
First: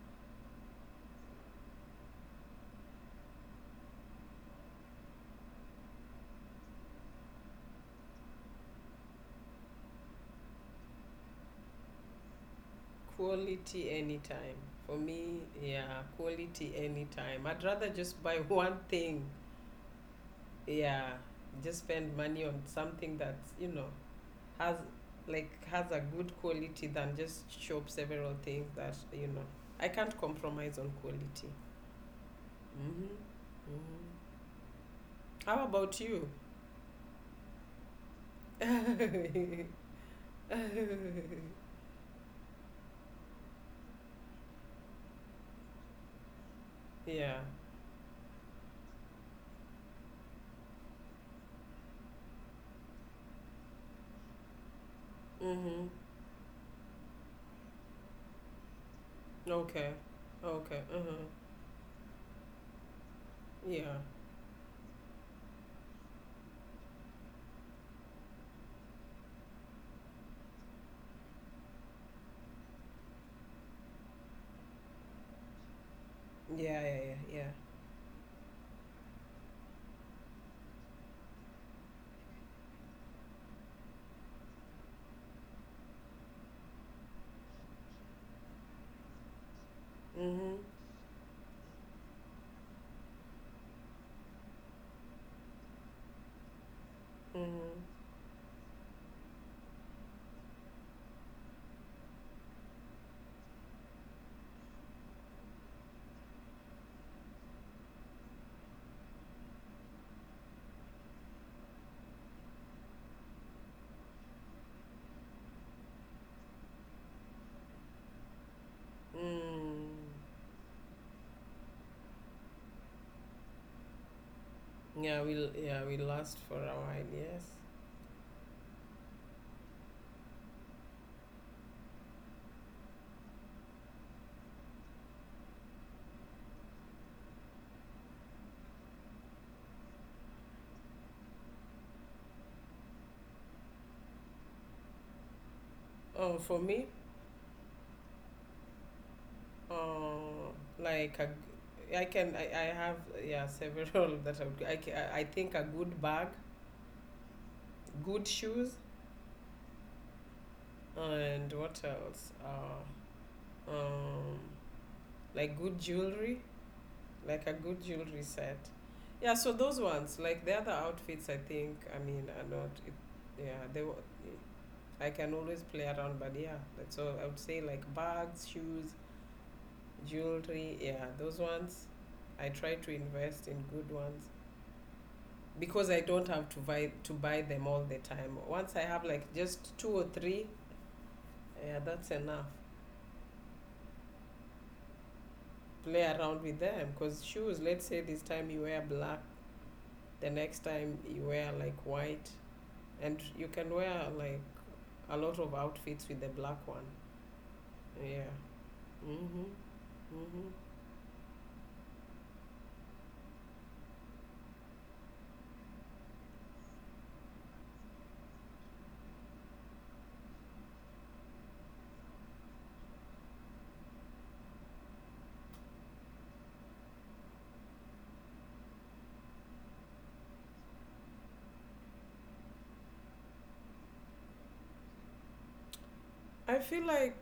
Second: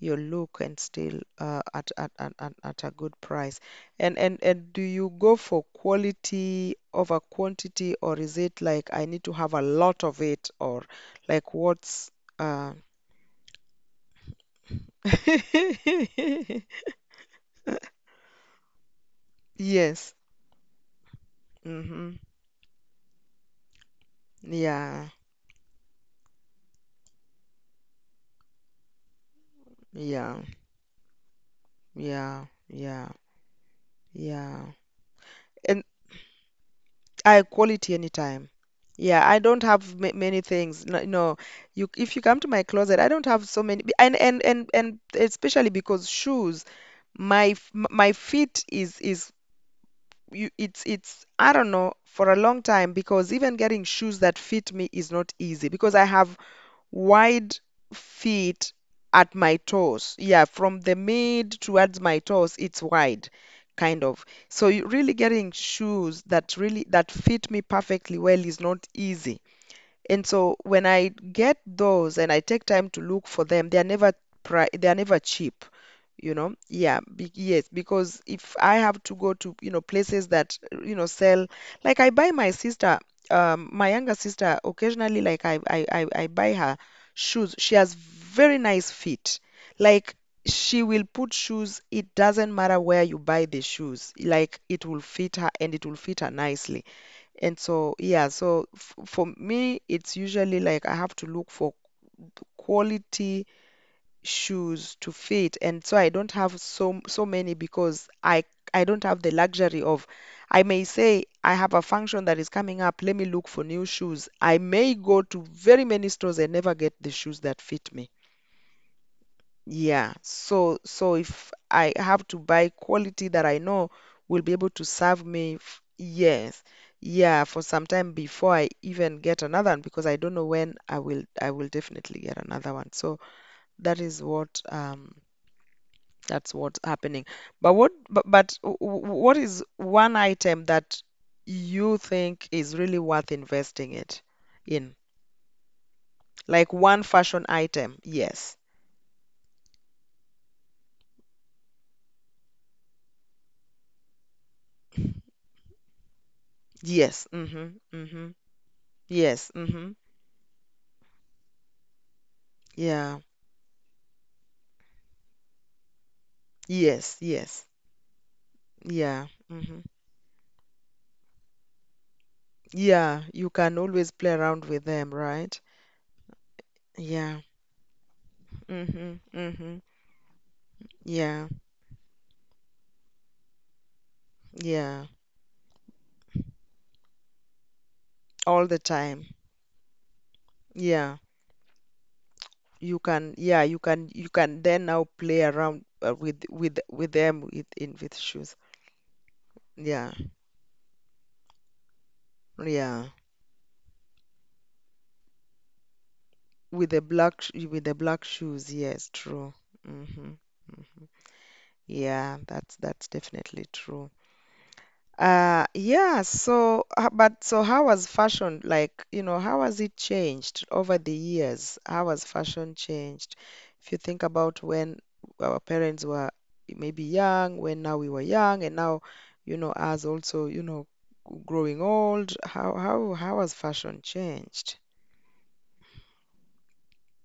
S1: your look, and still, at a good price. And do you go for quality over quantity, or is it like, I need to have a lot of it, or like, what's uh
S2: Quality anytime. For
S1: [laughs]
S2: me, yeah, quality anytime. I'd rather just buy [laughs] one thing,
S1: yes,
S2: yeah, just
S1: mm-hmm,
S2: spend money on something that you know has,
S1: yeah,
S2: like has a good quality, than just shop several things that you know. I can't
S1: yeah,
S2: compromise on quality.
S1: yeah, yeah, yeah.
S2: Mm-hmm. Mm-hmm.
S1: Yeah.
S2: How
S1: And
S2: about you?
S1: I quality anytime. Yeah, I don't have ma many things. No, no, you if you come to my closet, I don't have so many. And especially because shoes,
S2: Yeah,
S1: my feet is, you, it's I don't know, for a long time, because even getting shoes that fit me is not easy,
S2: mm-hmm.
S1: because I have wide feet at my
S2: Okay,
S1: toes. Yeah, from
S2: okay,
S1: the
S2: uh-huh.
S1: mid towards my toes, it's wide,
S2: Yeah,
S1: kind of. So you really, getting shoes that really that fit me perfectly well is not easy. And so when I get those and I take time to look for them, they are never cheap,
S2: yeah, yeah,
S1: Yeah,
S2: yeah,
S1: be
S2: yeah,
S1: yes, because if I have to go to, places that, sell, like I buy my sister, my younger sister, occasionally, like I buy her shoes. She has very nice feet. Like,
S2: mm-hmm.
S1: she will put shoes, it doesn't matter where you buy the shoes, like it will fit her, and it will fit her nicely. And
S2: Mm-hmm.
S1: so, yeah, so f for me, it's usually like I have to look for quality shoes to fit. And so I don't have so many, because I don't have the luxury of I may say I have a function that is coming up, let me look for new shoes. I may go to very many stores and never get the shoes that fit me.
S2: Mm.
S1: Yeah, so if I have to buy quality that I know will be able to
S2: Yeah,
S1: serve
S2: we'll,
S1: me,
S2: yeah, we last for
S1: yes,
S2: a while,
S1: yeah,
S2: yes.
S1: for some time before I even get another one because I don't know when I will definitely get another one. So that is what um that's what's happening. But what is one item that you think is really worth investing it in?
S2: Oh, for
S1: Like
S2: me.
S1: one fashion item. Yes.
S2: Oh, like a, I can, I have, yeah, several [laughs] that are, I think a good bag,
S1: Yes. Mm-hmm. Mm-hmm.
S2: good shoes,
S1: Yes. Mm-hmm.
S2: and what else?
S1: Yeah.
S2: Um, like good jewelry,
S1: Yes,
S2: like a
S1: yes.
S2: good jewelry set.
S1: Yeah.
S2: Yeah, so
S1: Hmm.
S2: those ones, like the other outfits, I think I mean are not. It,
S1: Yeah, you
S2: yeah,
S1: can always play around with them,
S2: I can
S1: right?
S2: always play around, but yeah, that's all. I
S1: Yeah.
S2: would say like bags, shoes,
S1: Hmm. Hmm.
S2: jewelry. Yeah, those
S1: Yeah.
S2: ones. I try to invest in good ones,
S1: Yeah.
S2: because I don't have to buy them all the time.
S1: All
S2: Once
S1: the
S2: I have
S1: time.
S2: like just two or three,
S1: Yeah.
S2: yeah, that's enough.
S1: You can, yeah, you can then now play around,
S2: Play
S1: with
S2: around with
S1: with
S2: them
S1: with
S2: because
S1: them,
S2: shoes.
S1: with
S2: Let's
S1: in
S2: say
S1: with
S2: this time
S1: shoes.
S2: you wear black,
S1: Yeah.
S2: the next time you wear like white,
S1: Yeah.
S2: and you can wear like a lot of outfits with the black one.
S1: With the black sh- with the black
S2: Yeah.
S1: shoes. Yes,
S2: Mhm.
S1: true. Hmm.
S2: Mhm.
S1: Yeah, that's definitely true. Yeah, so, but so how has fashion, like, you know, how has it changed over the years? How has fashion changed? If you think about when our parents were maybe young, when now we were young, and now, you know, us also, you know, growing old, how has fashion changed?
S2: I feel like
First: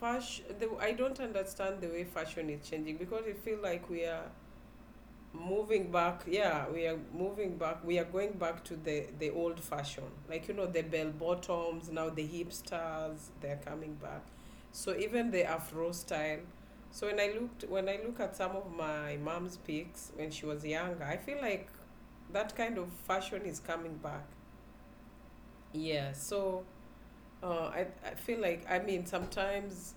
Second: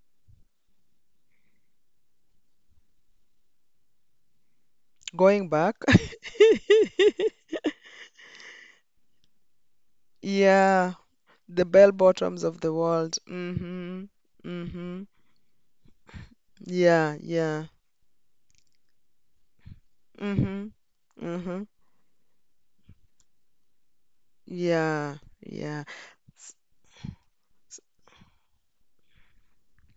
S2: fashion. The, I don't understand the way fashion is changing, because I feel like we are
S1: Going back,
S2: moving
S1: [laughs]
S2: back. Yeah, we are moving back, we are going back to the old fashion, like, you know, the
S1: yeah,
S2: bell
S1: the
S2: bottoms,
S1: bell
S2: now the
S1: bottoms of the world.
S2: hipsters, they're coming
S1: Mm-hmm.
S2: back. So
S1: Mm-hmm.
S2: even the afro style. So
S1: Yeah,
S2: when i looked
S1: yeah.
S2: when i look at some of my mom's pics when she was
S1: Mm-hmm.
S2: younger, I feel
S1: Mm-hmm.
S2: like that kind of fashion is coming back.
S1: Yeah. Yeah.
S2: Yeah,
S1: S-
S2: so uh,
S1: s-
S2: I, I feel like, I mean, sometimes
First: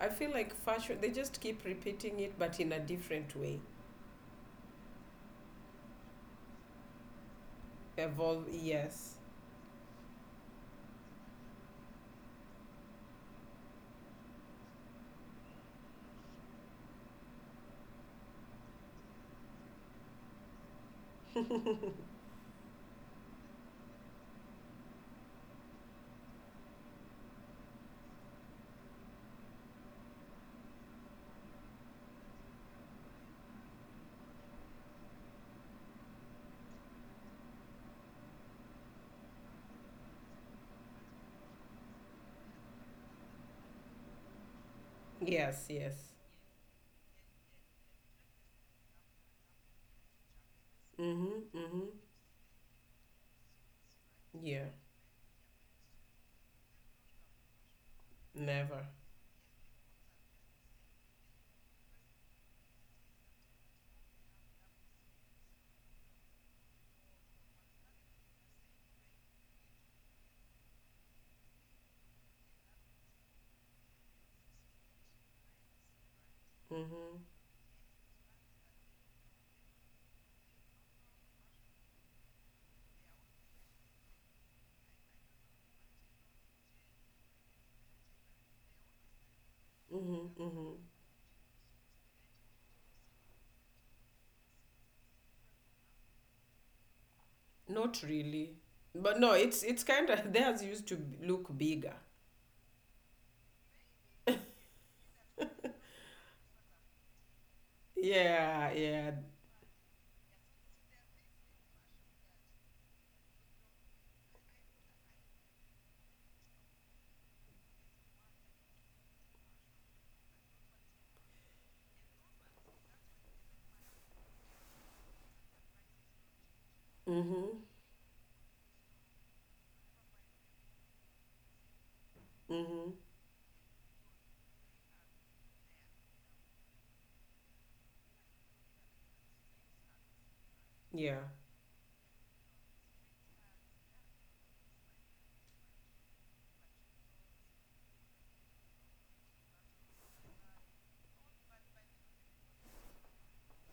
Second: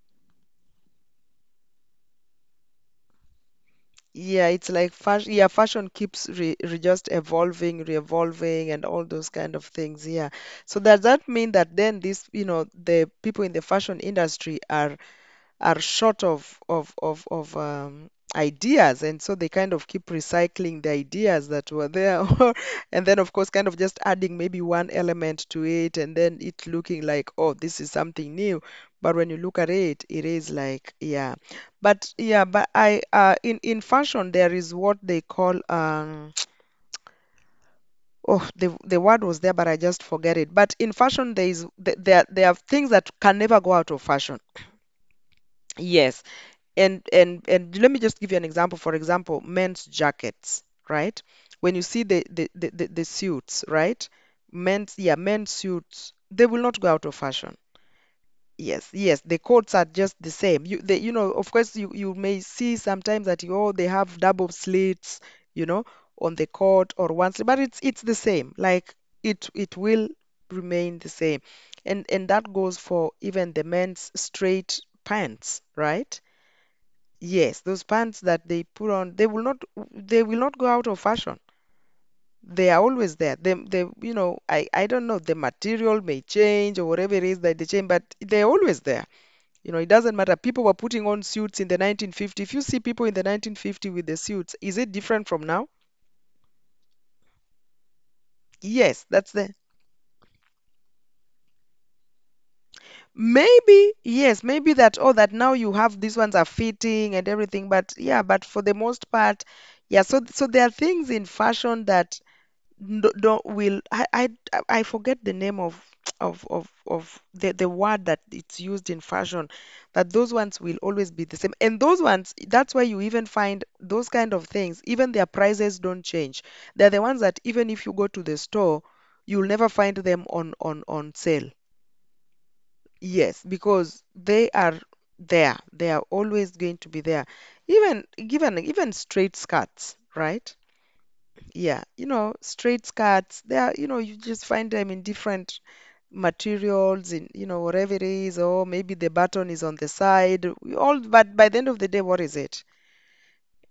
S2: I feel like fashion, they just keep repeating it but in a different way.
S1: Yeah, it's like fashion. Yeah, fashion keeps re, re just evolving,
S2: Evolve,
S1: re-evolving, and all
S2: yes,
S1: those kind of things. Yeah. So does that mean that then this, you know, the people in the fashion industry are short of ideas, and so they kind of keep recycling the ideas that were there, [laughs] and then of course kind of just adding maybe one element to it, and then it looking like oh this is something new, but when you look at it, it is like yeah, but I in fashion there is what they call. [tsk] Oh, the word was there, but I just forget it. But in fashion, there is th- there are things that can never go out of fashion.
S2: yes, yes.
S1: Yes. And let me just give you an example. For example, men's jackets, right?
S2: Mm-hmm.
S1: When you
S2: Mm-hmm.
S1: see the suits, right?
S2: Yeah,
S1: Men's yeah, men's suits, they will not go out of fashion.
S2: never.
S1: Yes, yes, the coats are just the same. You they, you know, of course you you may see sometimes that oh they have double slits, you know, on the coat or one slit, but it's the same. Like it will remain the same. And that goes for even the men's straight pants, right?
S2: Mm-hmm.
S1: Yes, those pants that they put on, they will not go out of fashion. They are always there. They, I don't know, the material may change or whatever it is that they change, but they're always there. You know, it doesn't
S2: Mm-hmm.
S1: matter. People
S2: Mm-hmm.
S1: were putting on suits in the 1950s. If you see people in the 1950s with the suits, is it different from now?
S2: Not really.
S1: Yes,
S2: But no,
S1: that's the
S2: it's kind of [laughs] theirs used to look bigger.
S1: maybe, yes, maybe that oh that now you have these ones are fitting and everything, but yeah, but for
S2: Yeah,
S1: the
S2: yeah,
S1: most part, yeah, so there are things in fashion that no, no, will I forget the name of the word that it's used in fashion, that those ones will always be the same, and those ones, that's why you even find those kind of things, even their prices don't change. They're the ones that
S2: mm-hmm.
S1: even if you go to the store, you'll never find them on sale.
S2: Mm-hmm.
S1: Yes, because they are there. They are always going to be there. Even given even straight skirts, right?
S2: Yeah.
S1: Yeah, you know, straight skirts, they are, you know, you just find them in different materials, in, you know, whatever it is, or maybe the button is on the side. But by the end of the day, what is it?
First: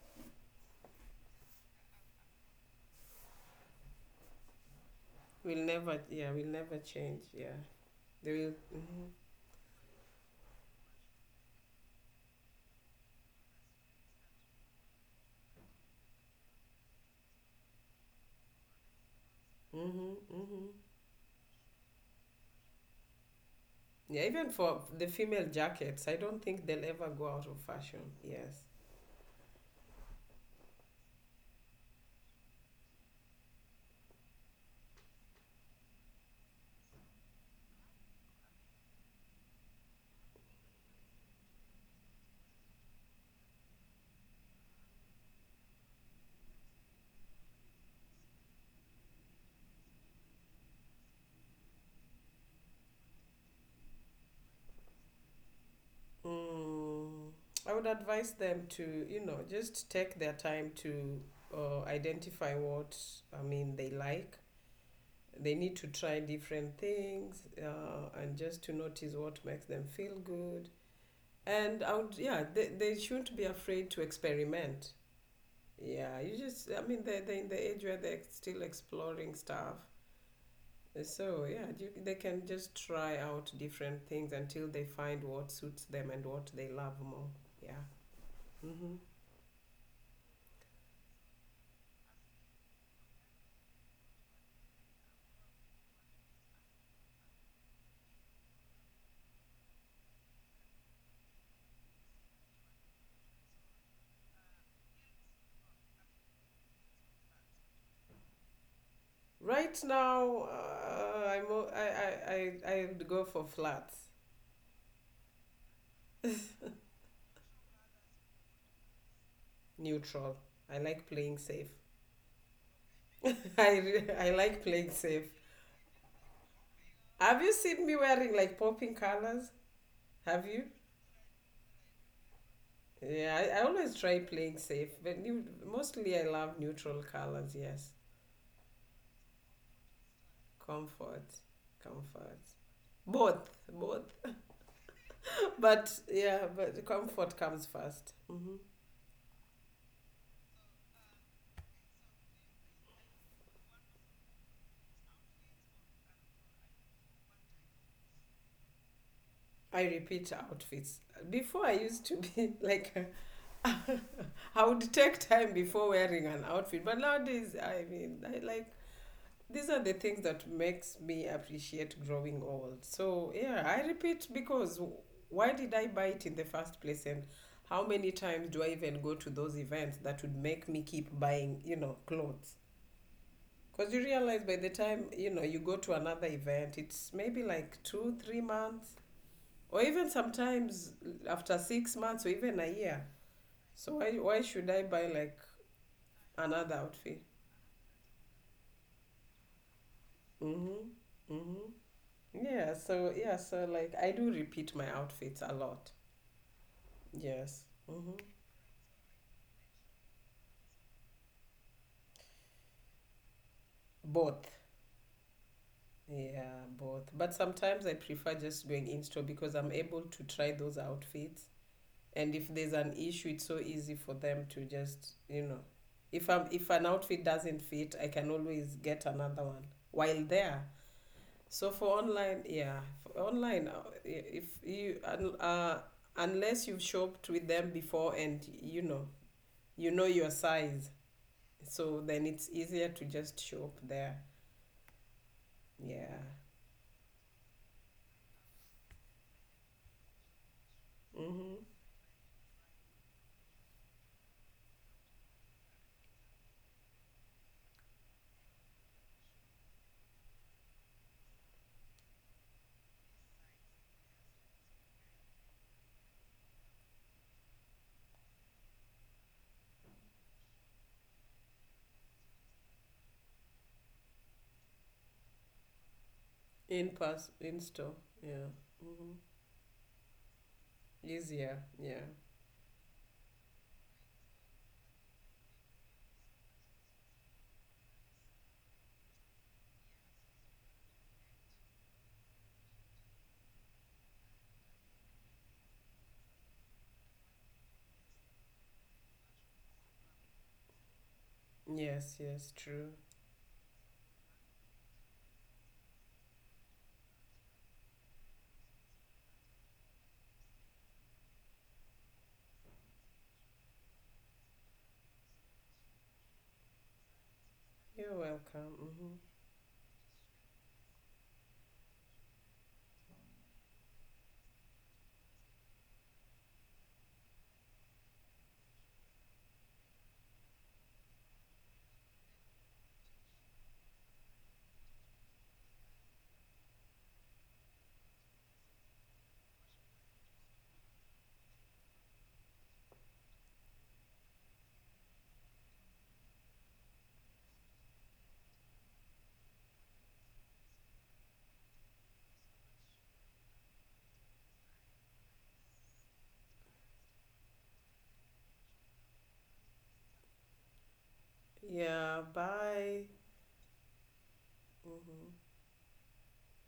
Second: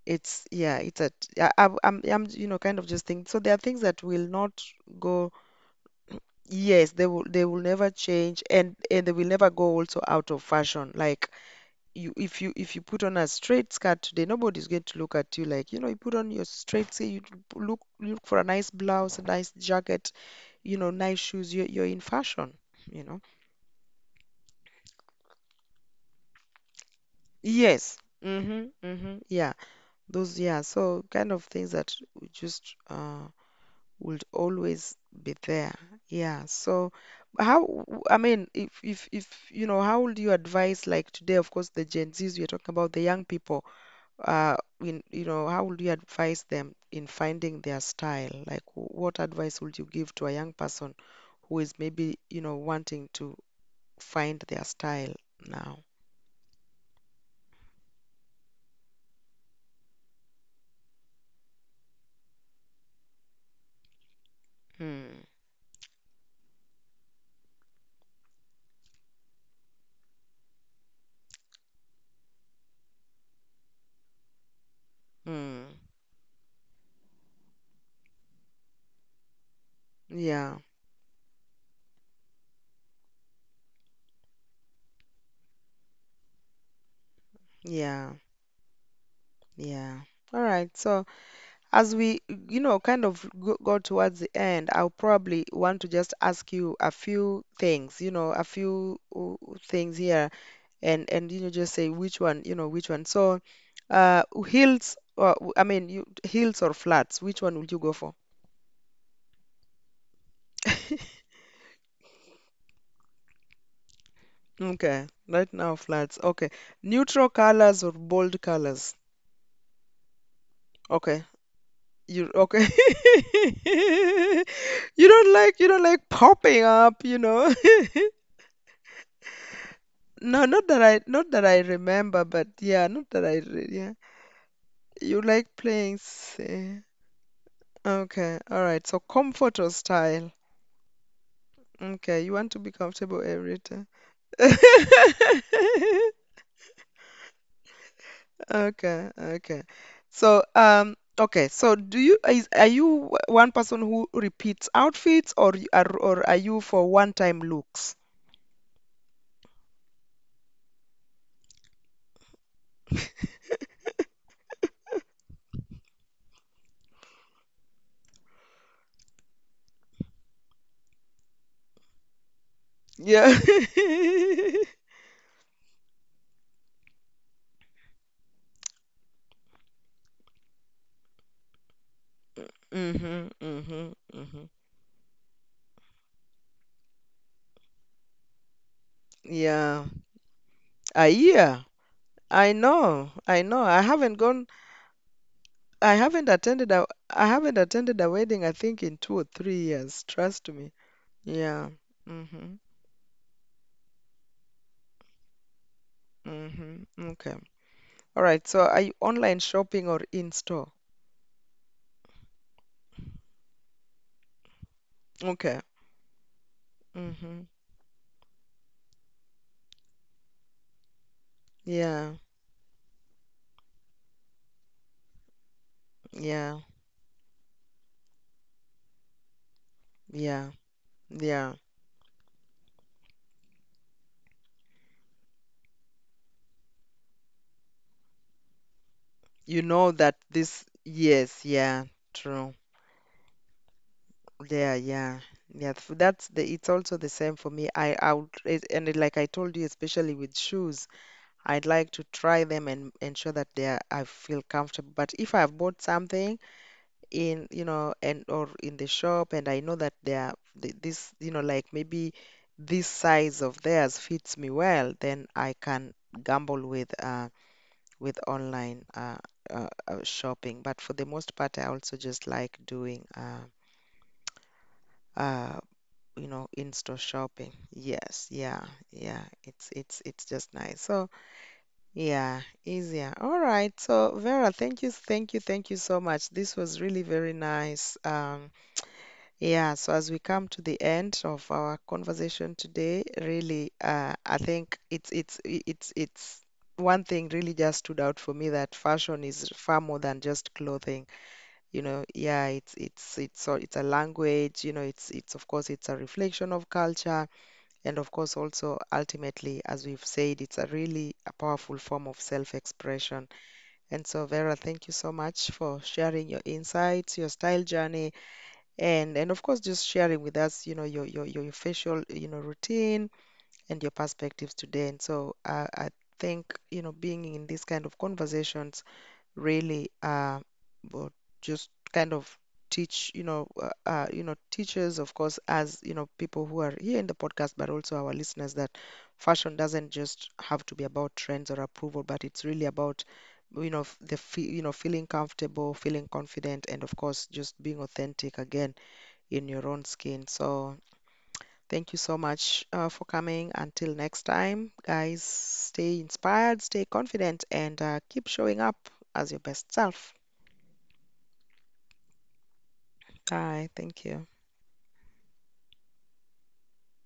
S1: Yeah, yeah, I'm you know, kind of just think. So there are things that will not go.
S2: We'll never, yeah, we'll never
S1: Yes, they
S2: change.
S1: will, they
S2: Yeah,
S1: will never
S2: they
S1: change,
S2: will.
S1: and
S2: Mhm.
S1: they will never go also out of fashion. Like, you if you if you put on a straight skirt today, nobody's going to look at you like, you know, you put on your straight, say you look for a nice blouse, a nice jacket,
S2: Mm-hmm. Mm-hmm.
S1: you know, nice shoes. You're in fashion, you know.
S2: Yeah, even for the female jackets, I don't think they'll ever go out of
S1: Yes.
S2: fashion. Yes.
S1: Mm-hmm. Mm-hmm. Yeah. Those, yeah. So kind of things that w- just would always be there. Yeah. So how I mean, if you know, how would you advise like today, of course, the Gen Zs we're talking about, the young people, in, you know, how would you advise them in finding their style? Like, what advice would you give to a young person who is maybe, you know, wanting to find their style now?
S2: Mm, I would advise them to, you know, just take their time to identify what, I mean, they like.
S1: Hmm.
S2: They need to try different things, and just to notice what makes them feel good. And I would, yeah, they shouldn't be afraid to experiment.
S1: Hmm.
S2: Yeah, you just, I mean, they're in the age where they're still exploring stuff.
S1: Yeah.
S2: So, yeah, you, they can just try out different things until they find what suits them and what they love more. Yeah.
S1: Yeah.
S2: Mm-hmm.
S1: Yeah. All right. So, as we, you know, kind of go, go towards the end, I'll probably want to just ask you a few things, you know, a few things here, and you know, just say which one, you know, which one. So, hills or flats, which one would you go for?
S2: Right now, I'm o- I would go for flat,
S1: Okay, right now flats. Okay, neutral colors or bold colors?
S2: neutral. I like
S1: Okay,
S2: playing safe.
S1: you, okay. [laughs]
S2: [laughs] I like playing
S1: You
S2: safe.
S1: don't like, popping up, you
S2: Have
S1: know?
S2: you seen me wearing like popping colors?
S1: [laughs] No,
S2: Have you?
S1: not that I remember, but yeah, not that I
S2: Yeah, I
S1: re- yeah.
S2: always try playing safe, but
S1: You like playing
S2: mostly I love
S1: safe.
S2: neutral colors, yes.
S1: Okay, all right. So comfort or style?
S2: Comfort,
S1: Okay, you
S2: comfort.
S1: want to be comfortable every
S2: Both,
S1: time.
S2: both.
S1: [laughs]
S2: [laughs] But yeah, but comfort comes 1st.
S1: Okay, okay. So, okay. So, do you, is, are you, one person who repeats outfits, or you are, or are you for one-time looks?
S2: I repeat outfits. Before I used to be [laughs] like, [laughs] I would take time before wearing an outfit, but nowadays, I mean, I like these are the things that makes me appreciate growing old. So
S1: Yeah.
S2: yeah, I repeat,
S1: [laughs]
S2: because why did I buy it in the first place, and how many times do I even go to those events that would make me keep buying, you know, clothes?
S1: Mm-hmm, mm-hmm,
S2: Because you
S1: mm-hmm.
S2: realize by the time you know you go to another event, it's maybe like two, 3 months,
S1: Yeah.
S2: or even sometimes
S1: I
S2: after
S1: hear.
S2: 6 months or
S1: I
S2: even a year.
S1: know. I know. I
S2: So
S1: haven't
S2: why
S1: gone.
S2: should I buy like another outfit?
S1: I haven't attended a wedding, I think, in 2 or 3 years. Trust me.
S2: Mm-hmm.
S1: Yeah.
S2: Mm-hmm.
S1: Mm-hmm.
S2: Yeah, so yeah, so like I do repeat my outfits a lot.
S1: Mm-hmm. Okay.
S2: Yes. Mm-hmm.
S1: All right. So, are you online shopping or in store?
S2: Both.
S1: Okay.
S2: Yeah, both. But
S1: Mm-hmm.
S2: sometimes I prefer just doing in store, because I'm able to try those outfits.
S1: Yeah.
S2: And if there's an issue, it's so easy for them to just, you know,
S1: Yeah.
S2: if an outfit doesn't fit, I can always get another one while
S1: Yeah.
S2: there.
S1: Yeah.
S2: So for online, yeah, for online, I- if you un- unless you've shopped with them before and
S1: You know
S2: you know
S1: that
S2: your
S1: this,
S2: size,
S1: yes, yeah,
S2: so then
S1: true.
S2: it's easier to just shop there.
S1: Yeah, yeah. Yeah,
S2: Yeah.
S1: that's the, it's also the same for me. I would, like I told you, especially with shoes,
S2: Mm-hmm.
S1: I'd like to try them and ensure that they are, I feel comfortable. But if I've bought something in, you know, and or in the shop, and I know that they are, this, you know, like maybe this size of theirs fits me well, then I can gamble with online, shopping. But for the most part, I also just like doing uh you know,
S2: In
S1: in-store
S2: pass
S1: shopping.
S2: in store.
S1: Yes,
S2: Yeah.
S1: yeah,
S2: Mm-hmm.
S1: yeah. It's it's just nice. So
S2: Easier. Yeah.
S1: yeah, easier. All right. So, Vera, thank you, thank you, thank you so much. This was really very nice. Yeah, so as we come to the end of our conversation today, really, I think it's, it's one thing really just stood out for me, that fashion is far more than just clothing. You know,
S2: Yes.
S1: yeah,
S2: Yes. True.
S1: it's, so it's a language. You know, it's, of course, it's a reflection of culture, and of course also ultimately, as we've said, it's a really a powerful form of self-expression. And so, Vera, thank you so much for sharing your insights, your style journey,
S2: You're welcome. Mm-hmm.
S1: and of course just sharing with us, you know, your facial, you know, routine and your perspectives today. And so, I think, you know, being in these kind of conversations, really will just kind of teach, you know, teachers, of course, as you know, people who are here in the podcast, but also our listeners, that fashion doesn't just have to be about trends or approval, but it's really about, you know, you know, feeling comfortable, feeling confident, and of course just being authentic again in your own skin. So, thank you so much, for coming. Until next time, guys, stay inspired, stay confident, and keep showing up as your best self.
S2: Yeah. Bye.
S1: Bye. Thank you.
S2: Mm-hmm.